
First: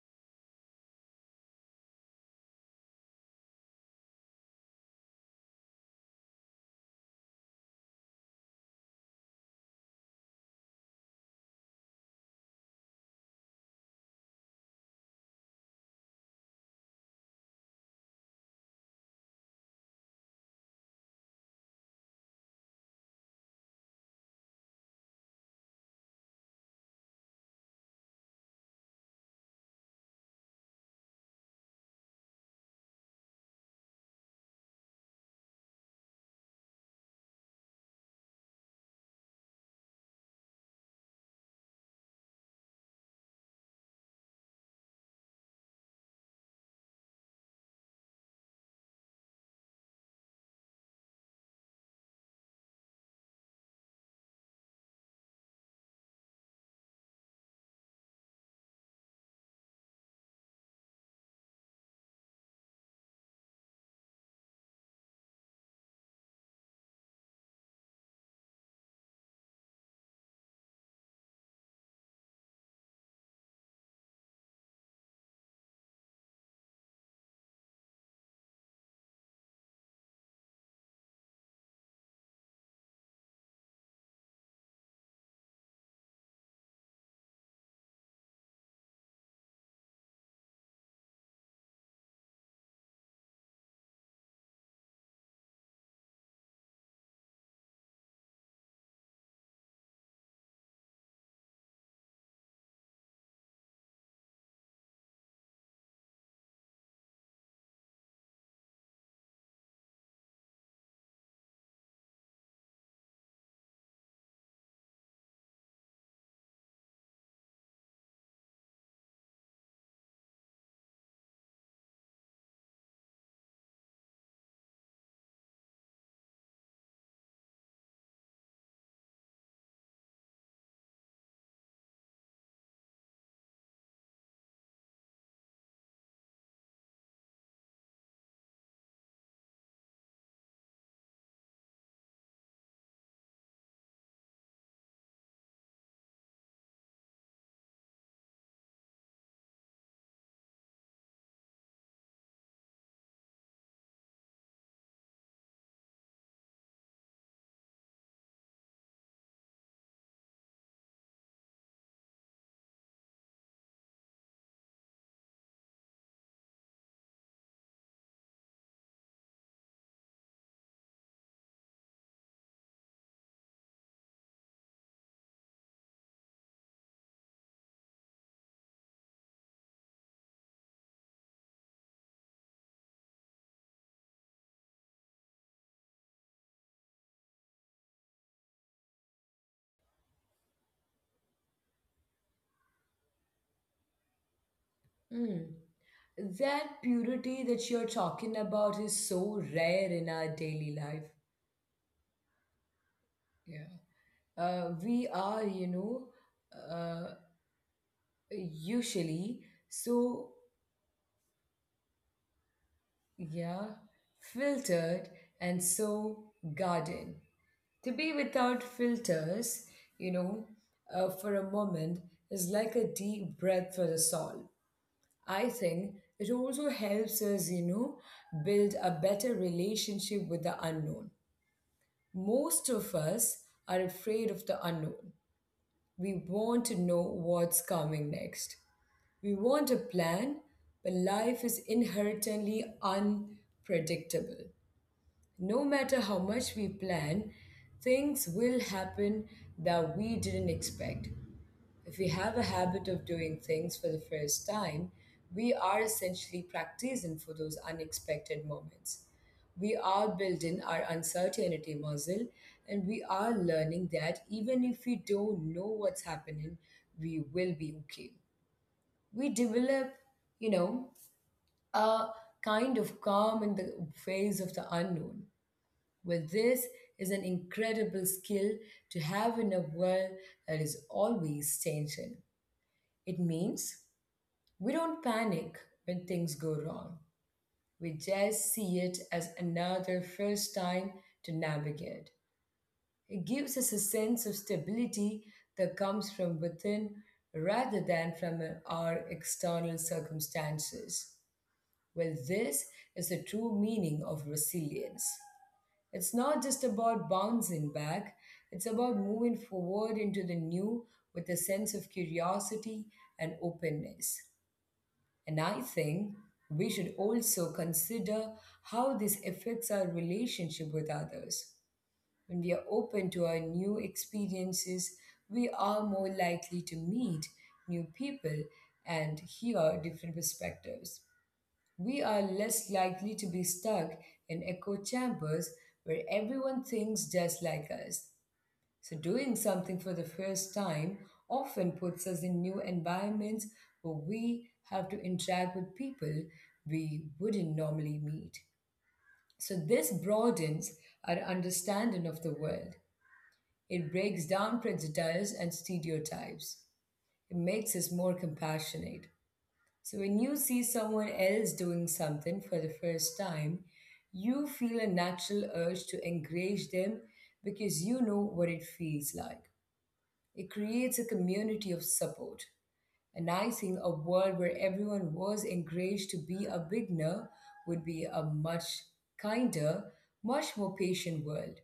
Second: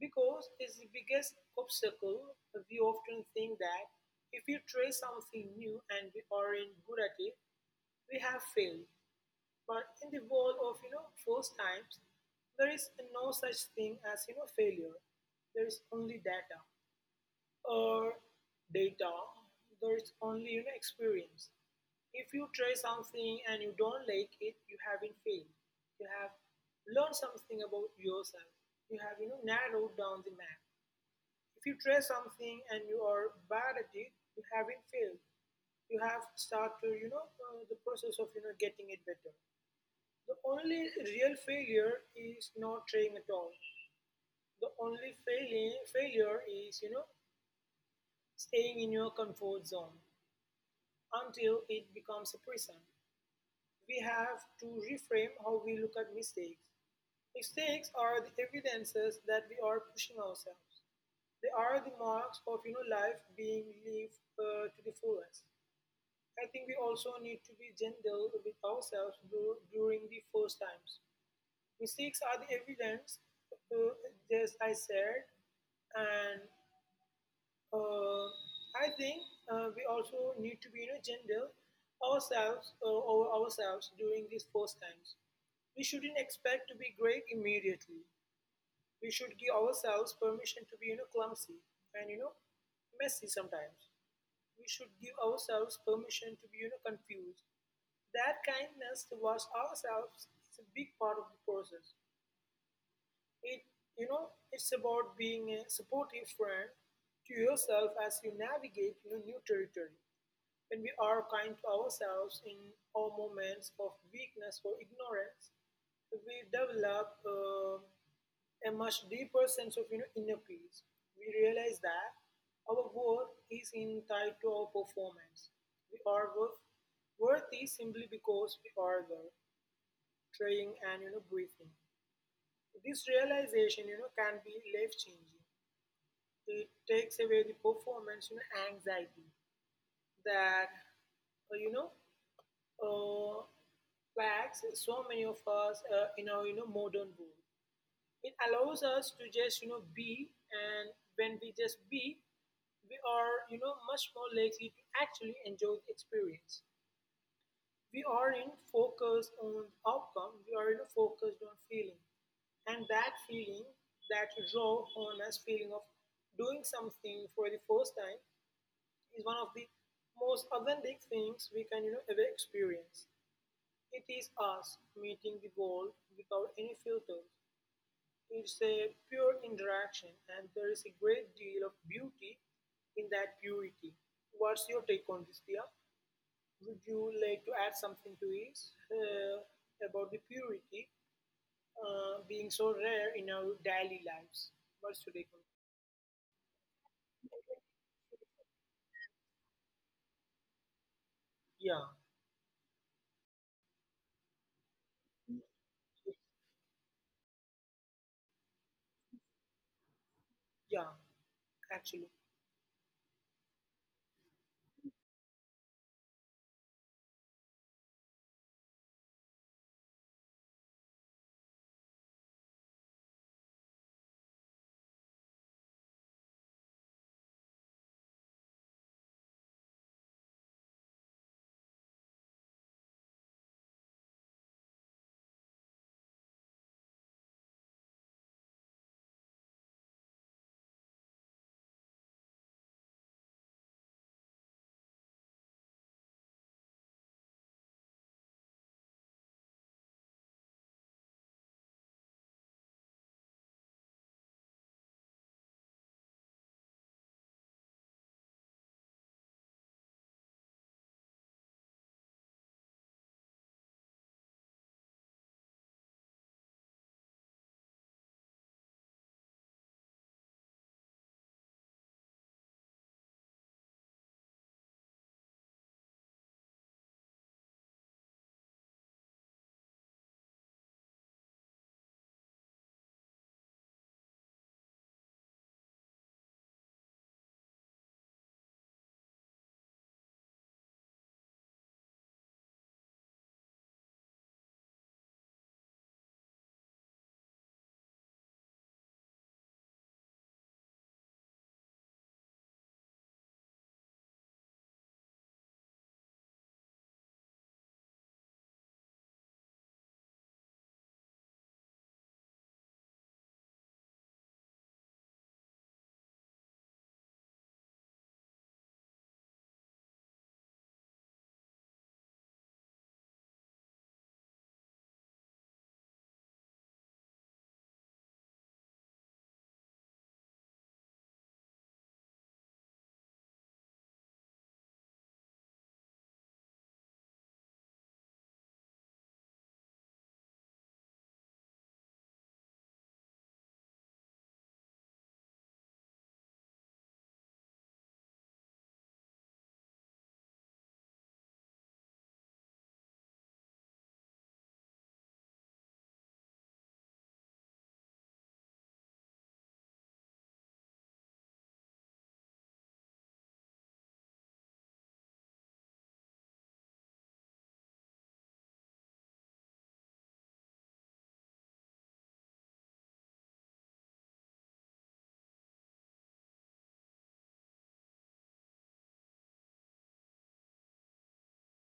Speaker 2: because it's the biggest obstacle. We often think that if we try something new and we aren't good at it, we have failed. But in the world of first times, there is no such thing as failure. There is only data, or data, there is only you know, experience. If you try something and you don't like it, you haven't failed. You have learned something about yourself. You have narrowed down the map. If you try something and you are bad at it, you haven't failed. You have started the process of getting it better. The only real failure is not trying at all. The only failing failure is staying in your comfort zone until it becomes a prison. We have to reframe how we look at mistakes. Mistakes are the evidences that we are pushing ourselves. They are the marks of life being lived to the fullest. I think we also need to be gentle with ourselves during the first times. Mistakes are the evidence, uh, just I said, and uh, I think we also need to be you know, gentle ourselves over ourselves during these first times. We shouldn't expect to be great immediately. We should give ourselves permission to be clumsy and messy sometimes. We should give ourselves permission to be confused. That kindness towards ourselves is a big part of the process. It you know it's about being a supportive friend to yourself as you navigate new territory. When we are kind to ourselves in our moments of weakness or ignorance, we develop a much deeper sense of inner peace. We realize that our worth is in tied to our performance. We are worth, worthy simply because we are there, trying and breathing. This realization, you know, can be life changing. It takes away the performance you know, anxiety that, uh, you know, uh, plagues so many of us in our, you know, modern world. It allows us to just, you know, be, and when we just be, we are, you know, much more likely to actually enjoy the experience. We aren't focused on outcome, we are focused on feeling. And that feeling, that raw, honest feeling of doing something for the first time is one of the most authentic things we can ever experience. It is us meeting the world without any filters. It's a pure interaction, and there is a great deal of beauty in that purity. What's your take on this, Dia? Would you like to add something to this about the purity being so rare in our daily lives? What's your take on it?
Speaker 1: Mm. That purity that you're talking about is so rare in our daily life.
Speaker 2: Yeah,
Speaker 1: Yeah. We are, you know, uh, usually so,
Speaker 2: yeah, actually,
Speaker 1: yeah, filtered and so guarded. To be without filters, you know, for a moment is like a deep breath for the soul. I think it also helps us, you know, build a better relationship with the unknown. Most of us are afraid of the unknown. We want to know what's coming next. We want a plan, but life is inherently unpredictable. No matter how much we plan, things will happen that we didn't expect. If we have a habit of doing things for the first time, we are essentially practicing for those unexpected moments. We are building our uncertainty muscle and we are learning that even if we don't know what's happening, we will be okay. We develop, you know, a kind of calm in the face of the unknown. Well, this is an incredible skill to have in a world that is always changing. It means we don't panic when things go wrong. We just see it as another first time to navigate. It gives us a sense of stability that comes from within rather than from our external circumstances. Well, this is the true meaning of resilience. It's not just about bouncing back, it's about moving forward into the new with a sense of curiosity and openness. And I think we should also consider how this affects our relationship with others. When we are open to our new experiences, we are more likely to meet new people and hear different perspectives. We are less likely to be stuck in echo chambers where everyone thinks just like us. So, doing something for the first time often puts us in new environments where we have to interact with people we wouldn't normally meet. So, this broadens our understanding of the world. It breaks down prejudice and stereotypes. It makes us more compassionate. So when you see someone else doing something for the first time, you feel a natural urge to encourage them because you know what it feels like. It creates a community of support. And I think a world where everyone was encouraged to be a beginner would be a much kinder, much more patient world.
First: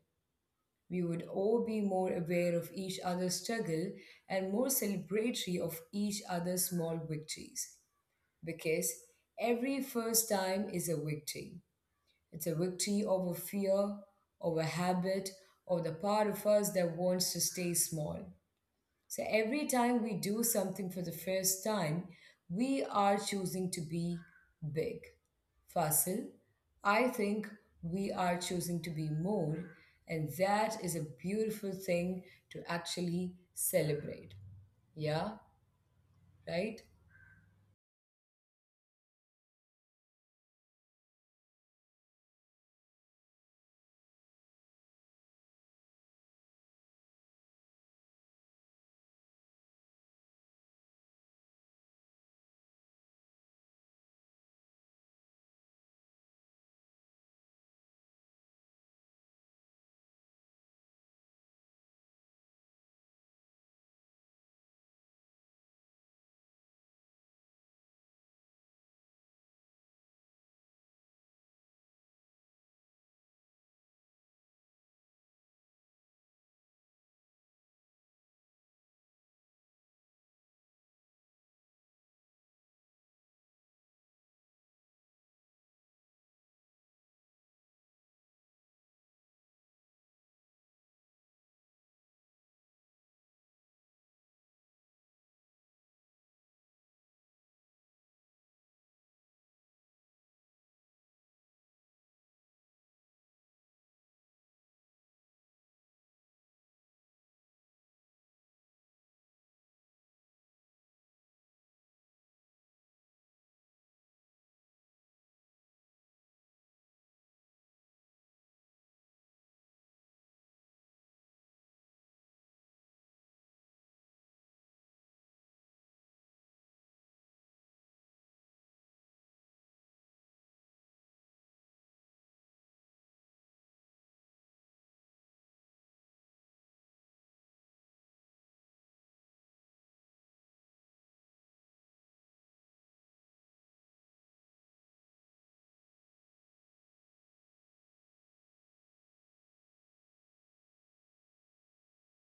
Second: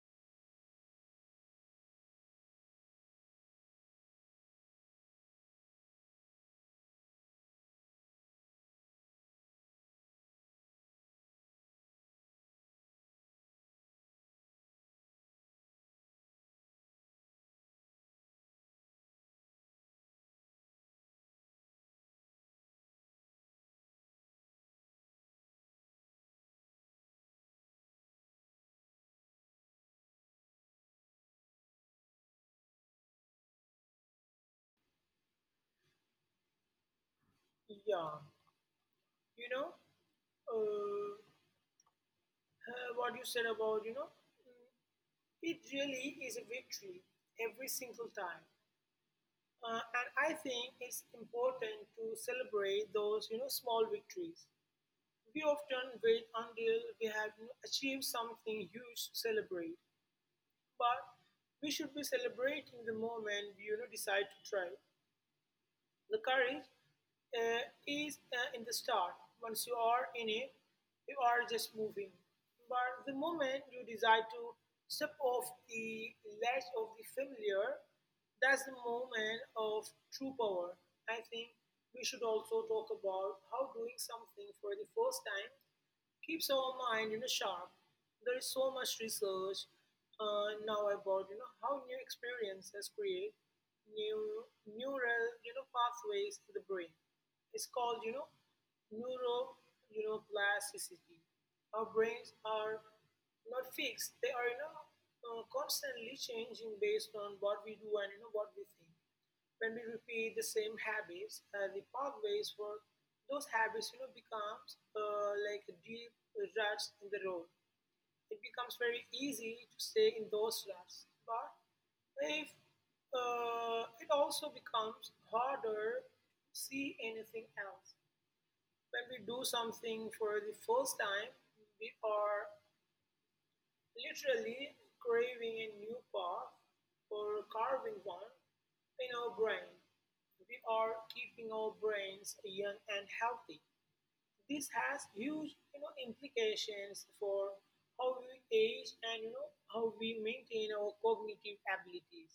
Speaker 1: We would all be more aware of each other's struggle and more celebratory of each other's small victories because every first time is a victory. It's a victory over fear, over habit, or the part of us that wants to stay small. So every time we do something for the first time, we are choosing to be big. Fasil, I think we are choosing to be more, and that is a beautiful thing to actually celebrate. Yeah, right?
Speaker 2: yeah. You know, uh, what you said about, you know, mm, it really is a victory every single time. And I think it's important to celebrate those, small victories. We often wait until we have achieved something huge to celebrate, but we should be celebrating the moment we decide to try. The courage is in the start. Once you are in it, you are just moving. But the moment you decide to step off the ledge of the familiar, that's the moment of true power. I think we should also talk about how doing something for the first time keeps our mind sharp. There is so much research now about how new experiences create new neural pathways in the brain. It's called neuro plasticity. Our brains are not fixed; they are constantly changing based on what we do and what we think. When we repeat the same habits, and the pathways for those habits becomes like a deep ruts in the road, it becomes very easy to stay in those ruts. But if it also becomes harder to see anything else. When we do something for the first time, we are literally craving a new path, or carving one in our brain. We are keeping our brains young and healthy. This has huge implications for how we age and how we maintain our cognitive abilities.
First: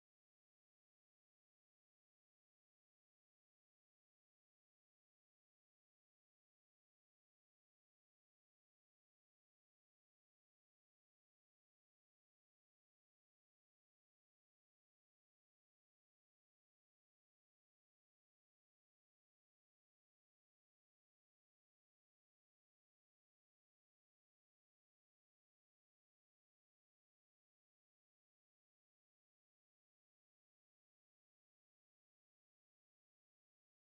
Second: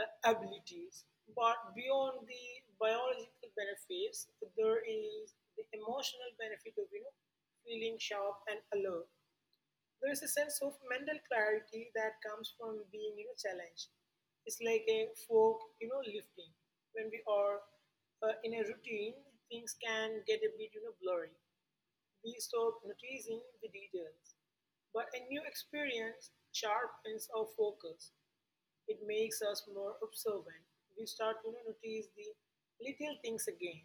Speaker 2: uh, abilities. But beyond the biological benefits, there is the emotional benefit of feeling sharp and alert. There is a sense of mental clarity that comes from being challenged. It's like a fork, lifting. When we are in a routine, things can get a bit, blurry. We stop noticing the details. But a new experience sharpens our focus. It makes us more observant. We start to notice the little things again.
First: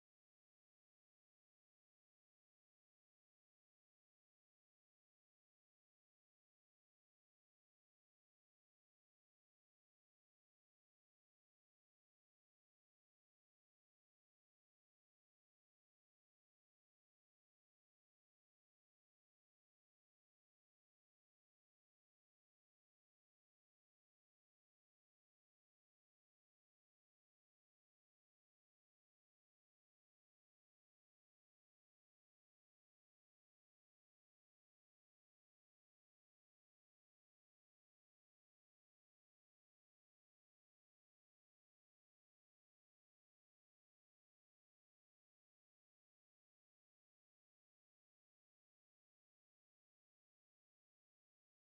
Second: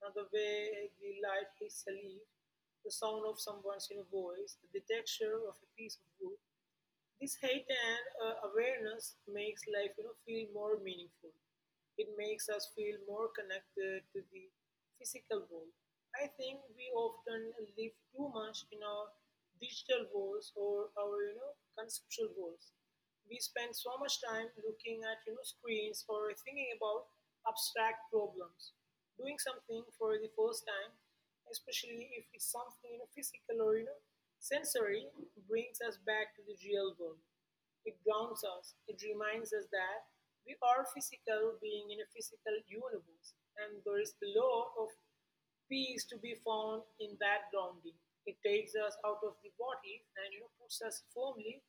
Speaker 2: Now, the way the light hits a leaf, the sound of someone's voice, the texture of a piece of wood. This height and awareness makes life feel more meaningful. It makes us feel more connected to the physical world. I think we often live too much in our digital worlds or our conceptual worlds. We spend so much time looking at screens or thinking about abstract problems. Doing something for the first time, especially if it's something physical or sensory, brings us back to the real world. It grounds us, it reminds us that we are physical being in a physical universe, and there is the law of peace to be found in that grounding. It takes us out of the what if and puts us firmly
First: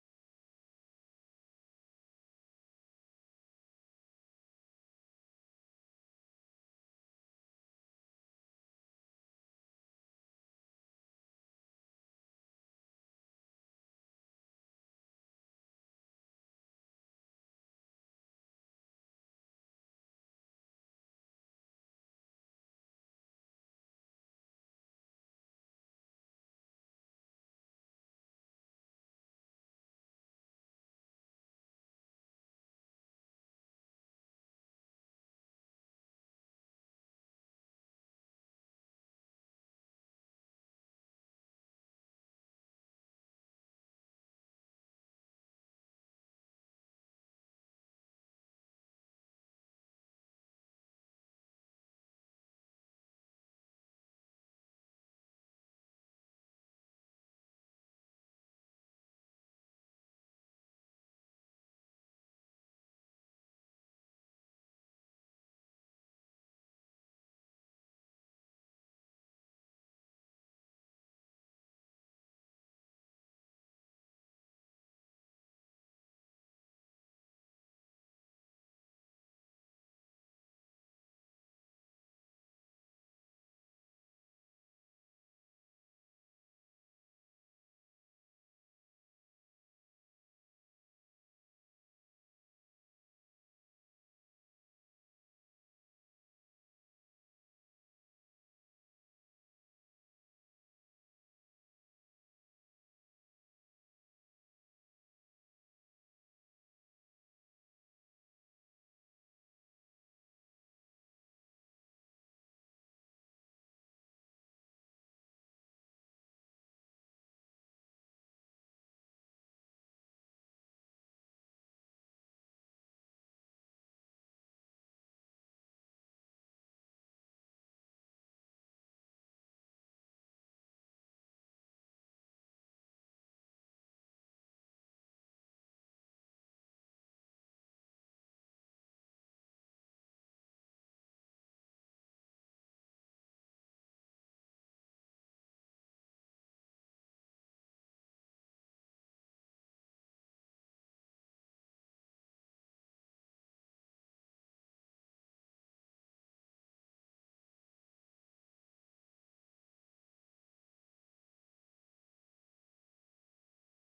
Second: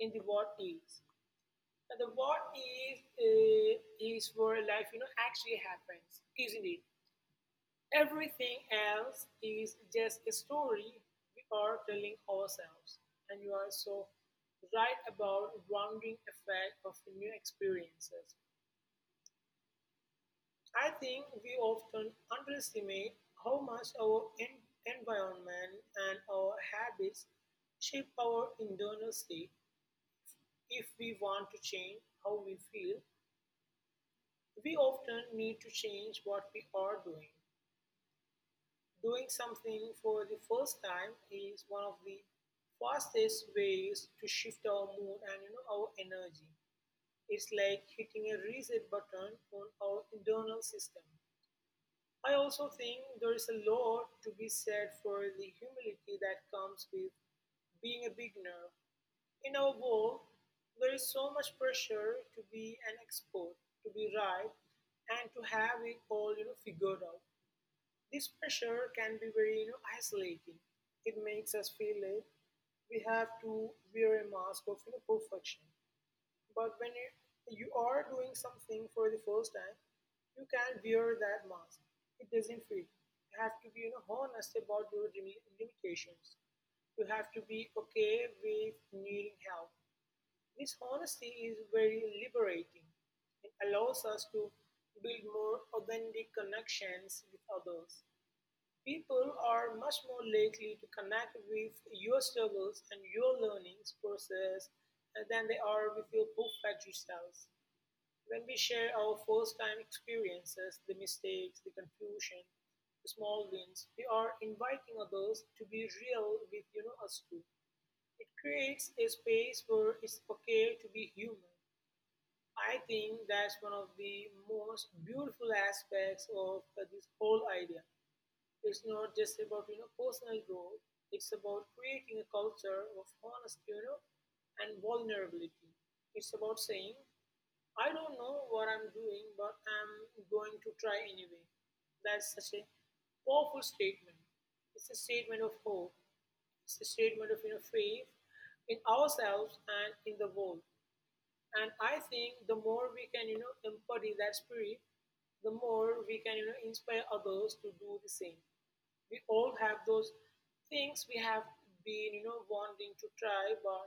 Speaker 2: in the what is. And the what is where life actually happens, isn't it? Everything else is just a story we are telling ourselves. And you are so right about rounding effect of new experiences. I think we often underestimate how much our environment and our habits shape our internal state. If we want to change how we feel, we often need to change what we are doing. Doing something for the first time is one of the fastest ways to shift our mood and, our energy. It's like hitting a reset button on our internal system. I also think there is a lot to be said for the humility that comes with being a beginner. In our world, there is so much pressure to be an expert, to be right, and to have it all figured out. This pressure can be very, isolating. It makes us feel like we have to wear a mask of, perfection. But when you are doing something for the first time, you can wear that mask. It doesn't fit. You have to be, honest about your limitations. You have to be okay with needing help. This honesty is very liberating. It allows us to build more authentic connections with others. People are much more likely to connect with your struggles and your learnings process than they are with your perfect results. When we share our first time experiences, the mistakes, the confusion, the small wins, we are inviting others to be real with us too. It creates a space where it's okay to be human. I think that's one of the most beautiful aspects of this whole idea. It's not just about personal growth. It's about creating a culture of honesty, and vulnerability. It's about saying, I don't know what I'm doing, but I'm going to try anyway. That's such a powerful statement. It's a statement of hope. It's a statement of faith in ourselves and in the world. And I think the more we can embody that spirit, the more we can inspire others to do the same. We all have those things we have been, wanting to try but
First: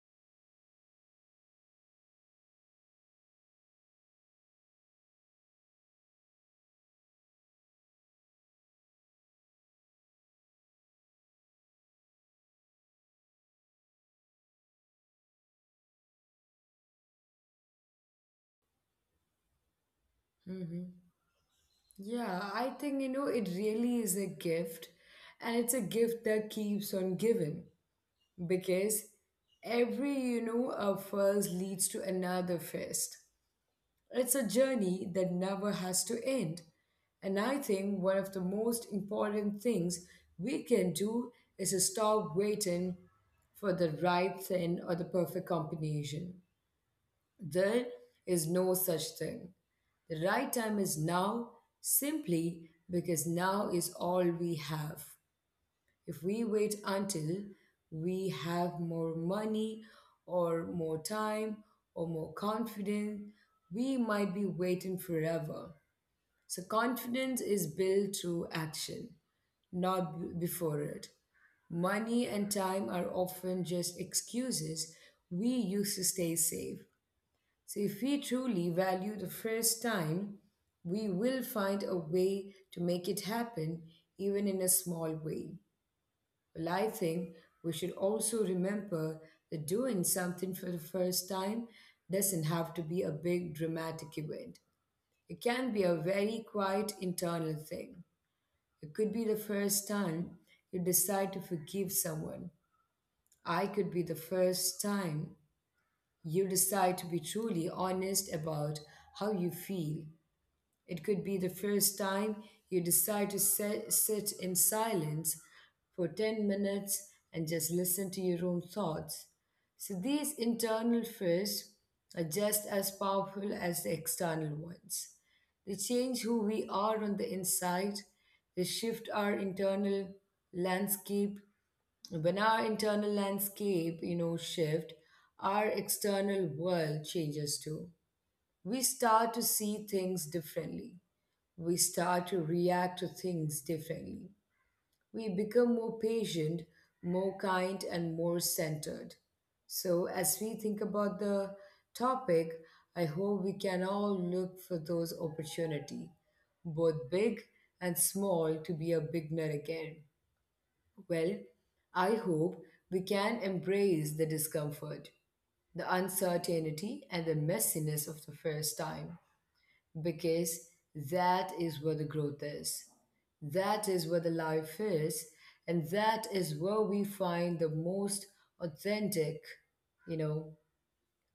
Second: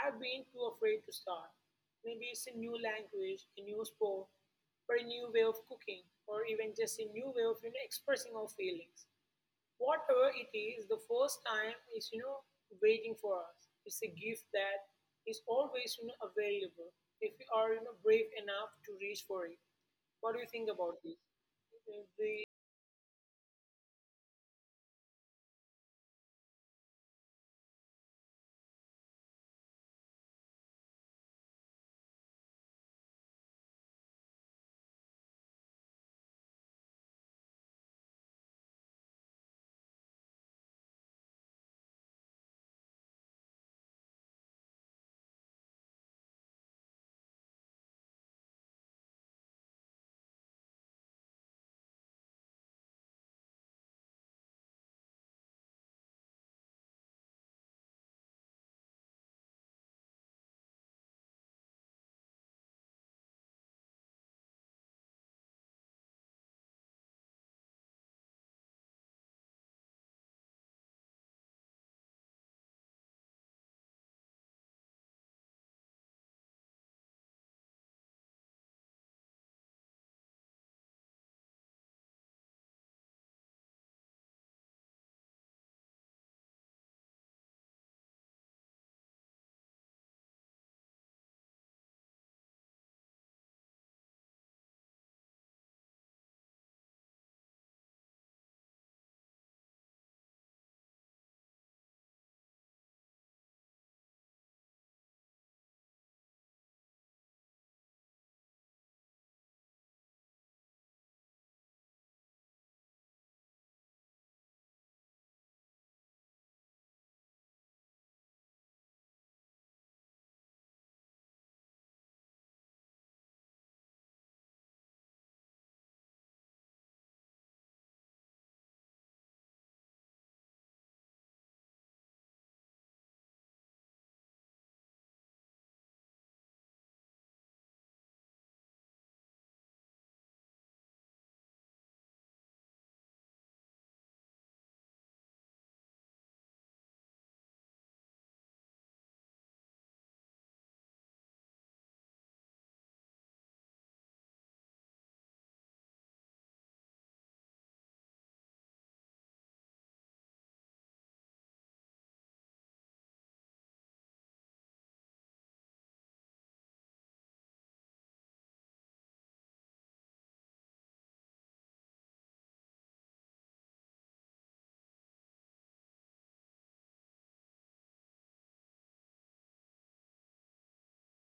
Speaker 2: have been too afraid to start. Maybe it's a new language, a new sport, or a new way of cooking, or even just a new way of, expressing our feelings. Whatever it is, the first time is, waiting for us. It's a gift that is always, available if we are, brave enough to reach for it. What do you think
Speaker 1: Mm-hmm.
Speaker 2: about this? Do.
Speaker 1: Yeah, I think, you know, it really is a gift. And it's a gift that keeps on giving because every, you know, a first leads to another first. It's a journey that never has to end. And I think one of the most important things we can do is to stop waiting for the right thing or the perfect combination. There is no such thing. The right time is now simply because now is all we have. If we wait until we have more money or more time or more confidence, we might be waiting forever. So, confidence is built through action, not before it. Money and time are often just excuses we use to stay safe. So, if we truly value the first time, we will find a way to make it happen, even in a small way. Well, I think we should also remember that doing something for the first time doesn't have to be a big dramatic event. It can be a very quiet internal thing. It could be the first time you decide to forgive someone. I could be the first time you decide to be truly honest about how you feel. It could be the first time you decide to sit in silence for 10 minutes and just listen to your own thoughts. So these internal fears are just as powerful as the external ones. They change who we are on the inside, they shift our internal landscape. When our internal landscape, shift, our external world changes too. We start to see things differently, we start to react to things differently. We become more patient, more kind, and more centered. So, as we think about the topic, I hope we can all look for those opportunities, both big and small, to be a beginner again. Well, I hope we can embrace the discomfort, the uncertainty, and the messiness of the first time because that is where the growth is. That is where the life is. And that is where we find the most authentic, you know,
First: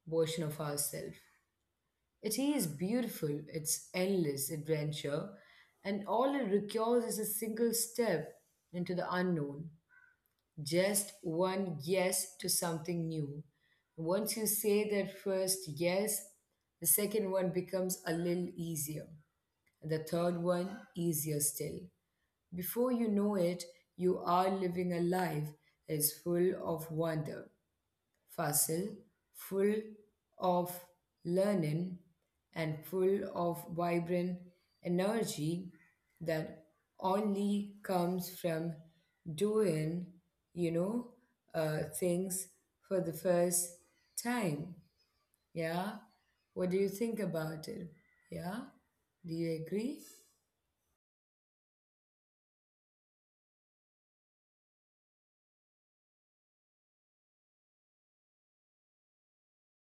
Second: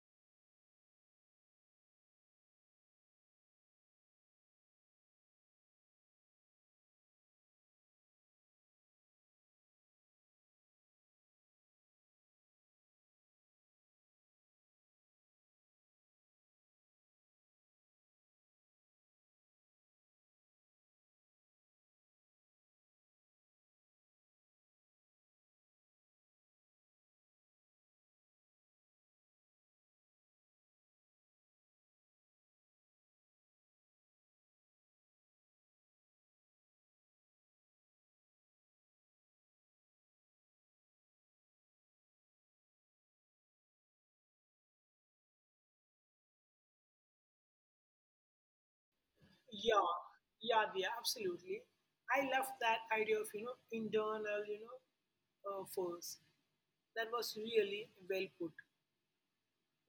Speaker 1: version of ourselves. It is beautiful, it's endless adventure, and all it requires is a single step into the unknown. Just one yes to something new. Once you say that first yes, the second one becomes a little easier, the third one, easier still. Before you know it, you are living a life that is full of wonder, facile, full of learning, and full of vibrant energy that only comes from doing, you know, uh, things for the first time. Yeah? What do you think about it? Yeah? Do you
Speaker 2: Yeah,
Speaker 1: agree?
Speaker 2: yeah, absolutely. I love that idea of internal force. That was really well put.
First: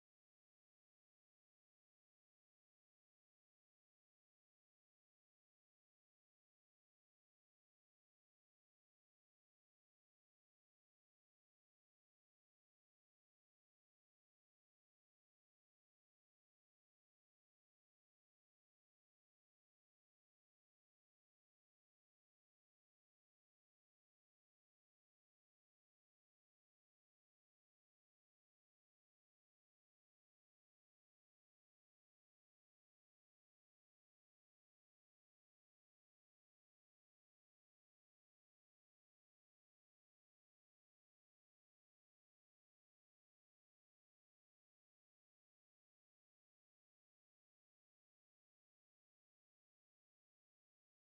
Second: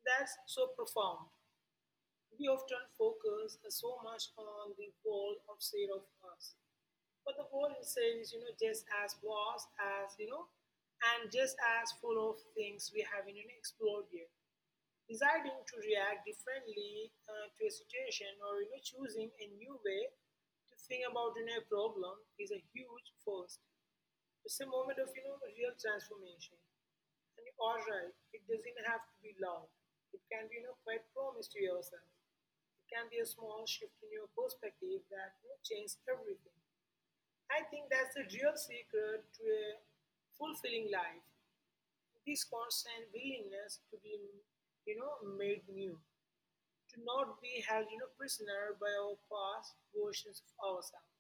Speaker 2: That's so profound. We often focus so much on the world outside of us, but the world itself is just as vast as and just as full of things we haven't, explored yet. Deciding to react differently to a situation or, choosing a new way to think about, a problem is a huge first. It's a moment of real transformation. And you are right, it doesn't have to be loud. It can be quite promise to yourself. It can be a small shift in your perspective that, changes everything. I think that's the real secret to a fulfilling life. This constant willingness to be, made new, to not be held, prisoner by our past versions of ourselves,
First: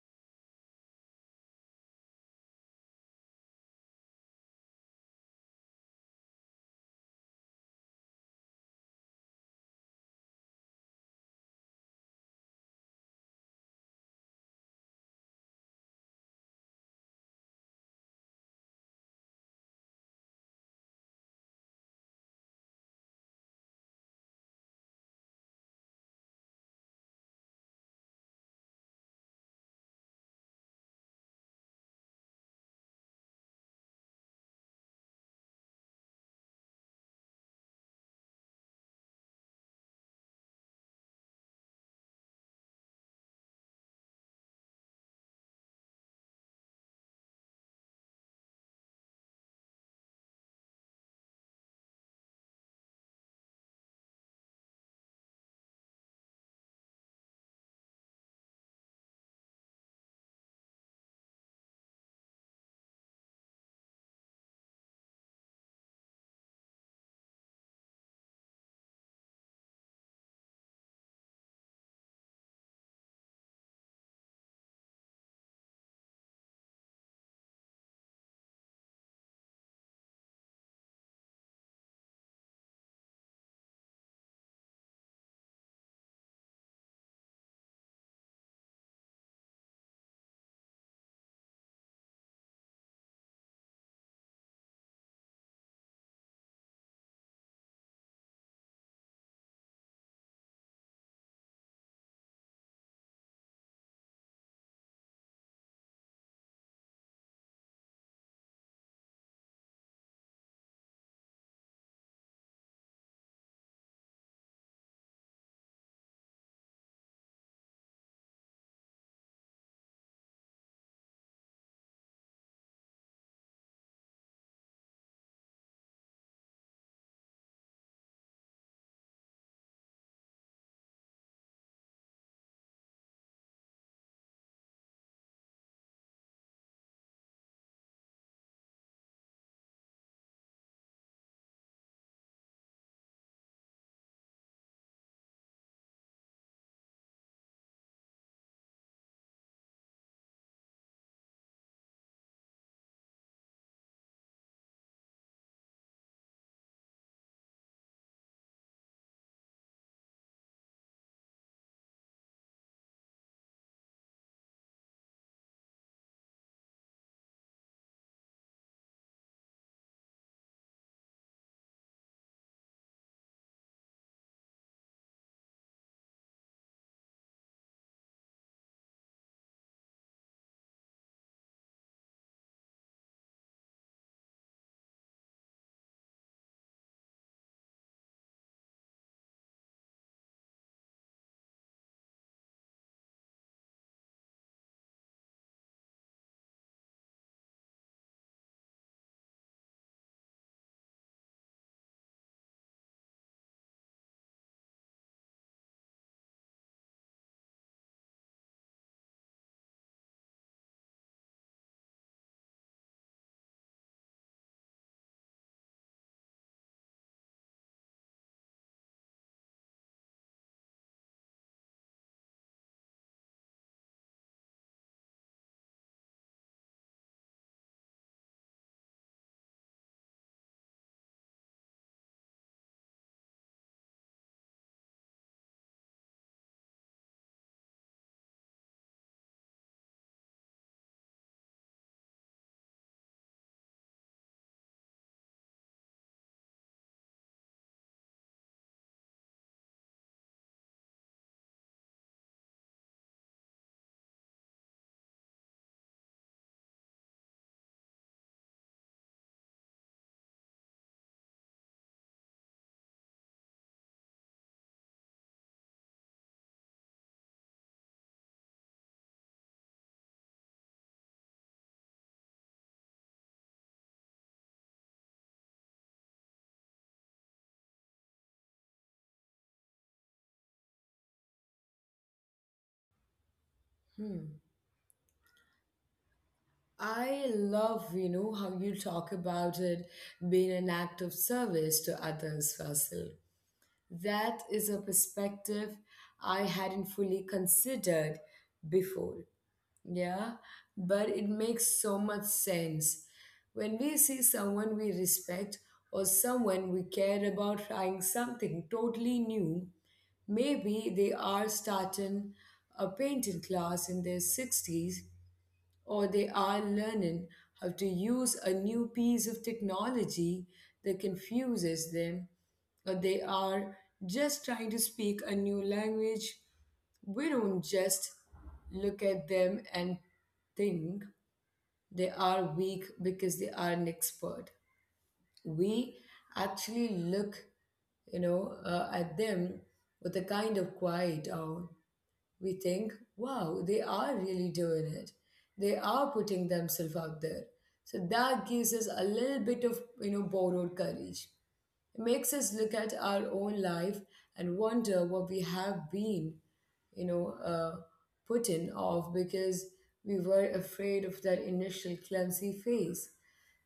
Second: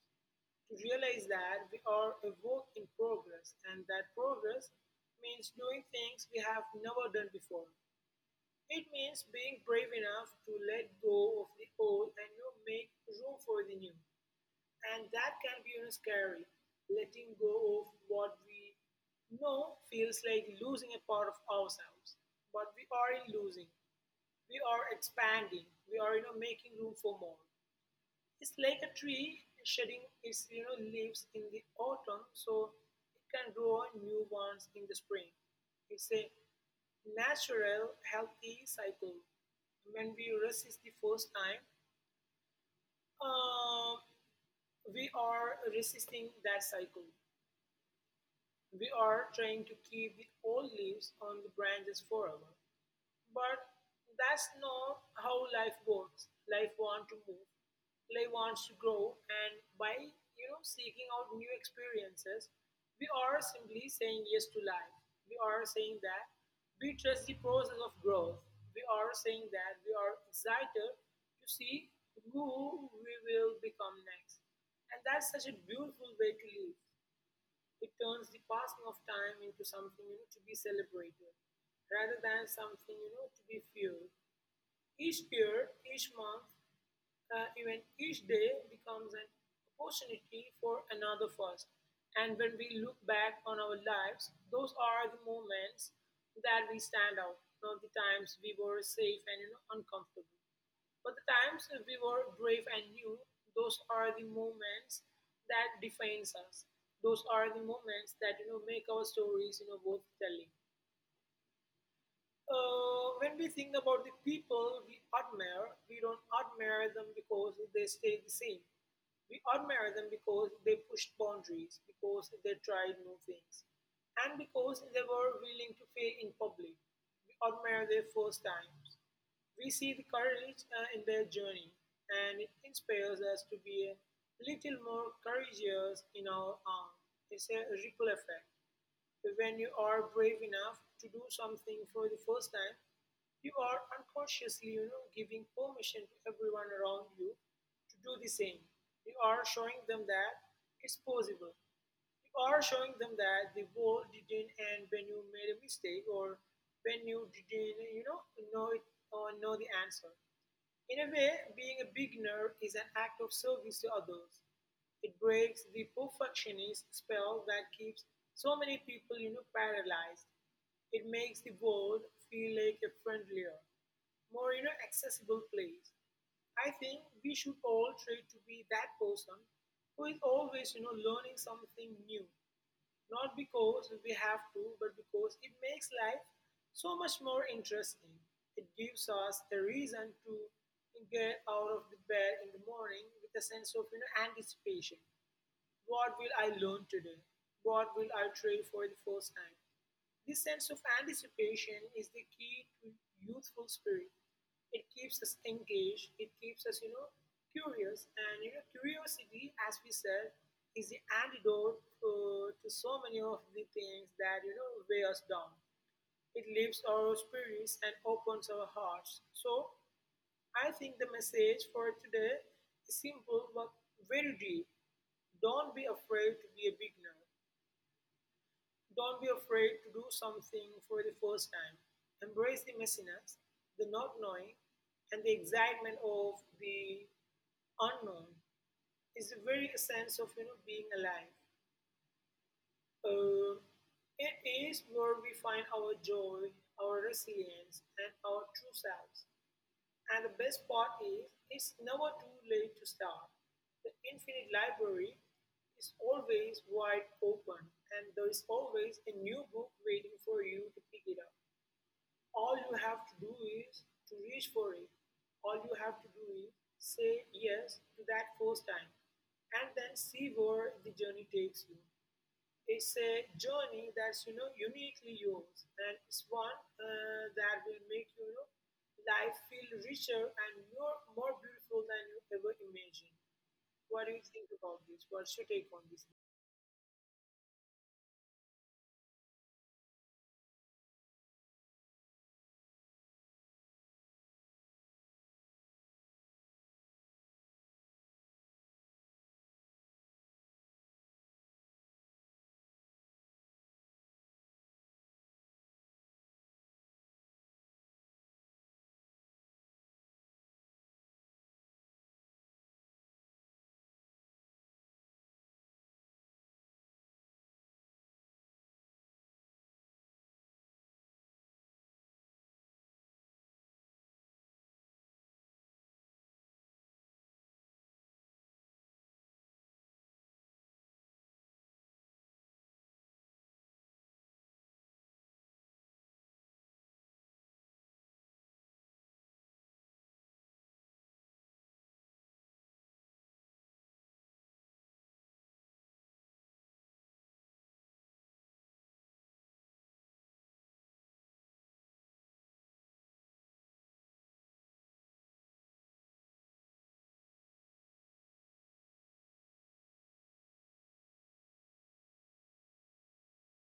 Speaker 2: to realize that we are a work in progress and that progress means doing things we have never done before. It means being brave enough to let go of the old and, make room for the new. And that can be, scary, letting go of what we know feels like losing a part of ourselves, but we aren't losing. We are expanding. We are, making room for more. It's like a tree shedding its, leaves in the autumn so it can grow new ones in the spring. It's a natural, healthy cycle. When we resist the first time, uh, we are resisting that cycle. We are trying to keep the old leaves on the branches forever. But that's not how life works. Life wants to move. Life wants to grow, and by seeking out new experiences, we are simply saying yes to life. We are saying that we trust the process of growth. We are saying that we are excited to see who we will become next, and that's such a beautiful way to live. It turns the passing of time into something, to be celebrated rather than something to be feared. Each year, each month, even each day becomes an opportunity for another first. And when we look back on our lives, those are the moments that we stand out, not the times we were safe and, uncomfortable. But the times we were brave and new, those are the moments that defines us. Those are the moments that make our stories worth telling. When we think about the people we admire, we don't admire them because they stay the same. We admire them because they pushed boundaries, because they tried new things, and because they were willing to fail in public. We admire their first times. We see the courage in their journey, and it inspires us to be a little more courageous in our own. It's a ripple effect. When you are brave enough to do something for the first time, you are unconsciously, giving permission to everyone around you to do the same. You are showing them that it's possible. You are showing them that the world didn't end when you made a mistake or when you didn't, know it or know the answer. In a way, being a beginner is an act of service to others. It breaks the perfectionist spell that keeps so many people, paralyzed. It makes the world feel like a friendlier, more, accessible place. I think we should all try to be that person who is always, learning something new, not because we have to, but because it makes life so much more interesting. It gives us a reason to get out of the bed in the morning with a sense of, anticipation. What will I learn today? What will I try for the first time? This sense of anticipation is the key to youthful spirit. It keeps us engaged, it keeps us, curious. And, you know, curiosity, as we said, is the antidote to so many of the things that, you know, weigh us down. It lifts our spirits and opens our hearts. So, I think the message for today is simple but very deep. Don't be afraid to be a beginner. Don't be afraid to do something for the first time. Embrace the messiness, the not knowing, and the excitement of the unknown is the very essence of being alive. Uh, it is where we find our joy, our resilience, and our true selves. And the best part is, it's never too late to start. The Infinite Library is always wide open, and there is always a new book waiting for you to pick it up. All you have to do is to reach for it. All you have to do is say yes to that first time, and then see where the journey takes you. It's a journey that's uniquely yours, and it's one that will make life feel richer and more beautiful than you ever imagined. What do
Speaker 1: Hmm.
Speaker 2: you think about this? What's your take on this?
Speaker 1: I love, how you talk about it being an act of service to others, Fasil. That is a perspective I hadn't fully considered before. Yeah, but it makes so much sense. When we see someone we respect or someone we care about trying something totally new, maybe they are starting a painting class in their 60s, or they are learning how to use a new piece of technology that confuses them, or they are just trying to speak a new language. We don't just look at them and think they are weak because they are an expert. We actually look at them with a kind of quiet awe. We think, wow, they are really doing it. They are putting themselves out there. So that gives us a little bit of, borrowed courage. It makes us look at our own life and wonder what we have been, you know, uh, putting off because we were afraid of that initial clumsy phase.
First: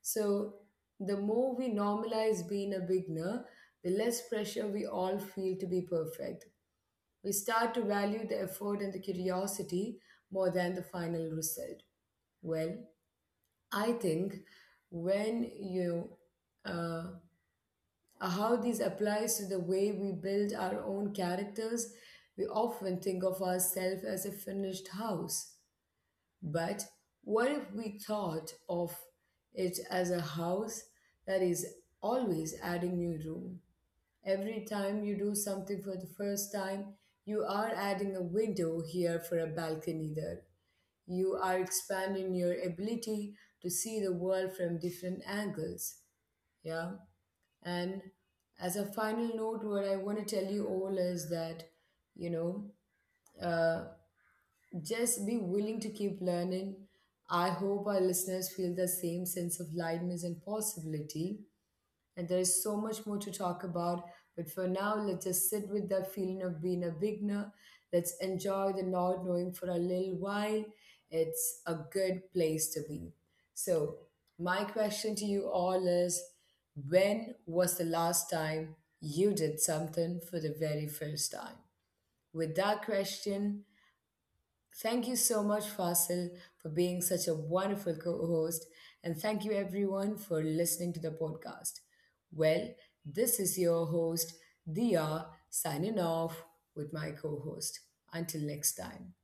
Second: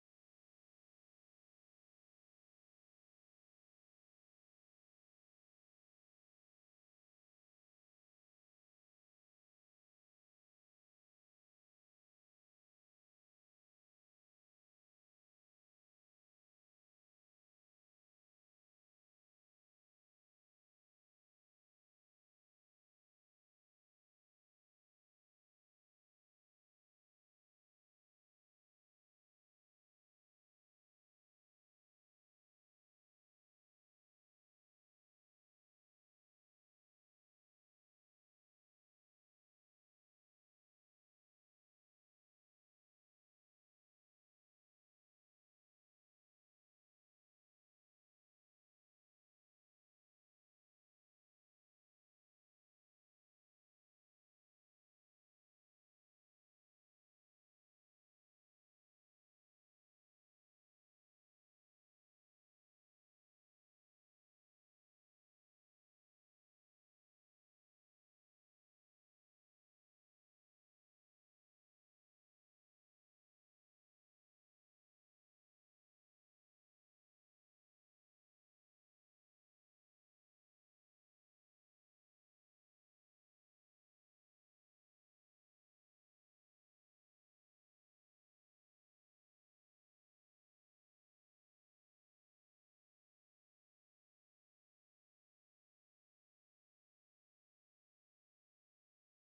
Speaker 1: So the more we normalize being a beginner, the less pressure we all feel to be perfect. We start to value the effort and the curiosity more than the final result. Well, I think when you uh, uh, how this applies to the way we build our own characters, we often think of ourselves as a finished house. But what if we thought of it as a house that is always adding new room? Every time you do something for the first time, you are adding a window here, for a balcony there. You are expanding your ability to see the world from different angles. Yeah. And as a final note, what I want to tell you all is that, you know, uh, just be willing to keep learning. I hope our listeners feel the same sense of lightness and possibility, and there is so much more to talk about, but for now, let's just sit with that feeling of being a beginner. Let's enjoy the not knowing for a little while. It's a good place to be. So, my question to you all is, when was the last time you did something for the very first time? With that question, thank you so much, Fasil, for being such a wonderful co host. And thank you, everyone, for listening to the podcast. Well, this is your host, Dia, signing off with my co host. Until next time.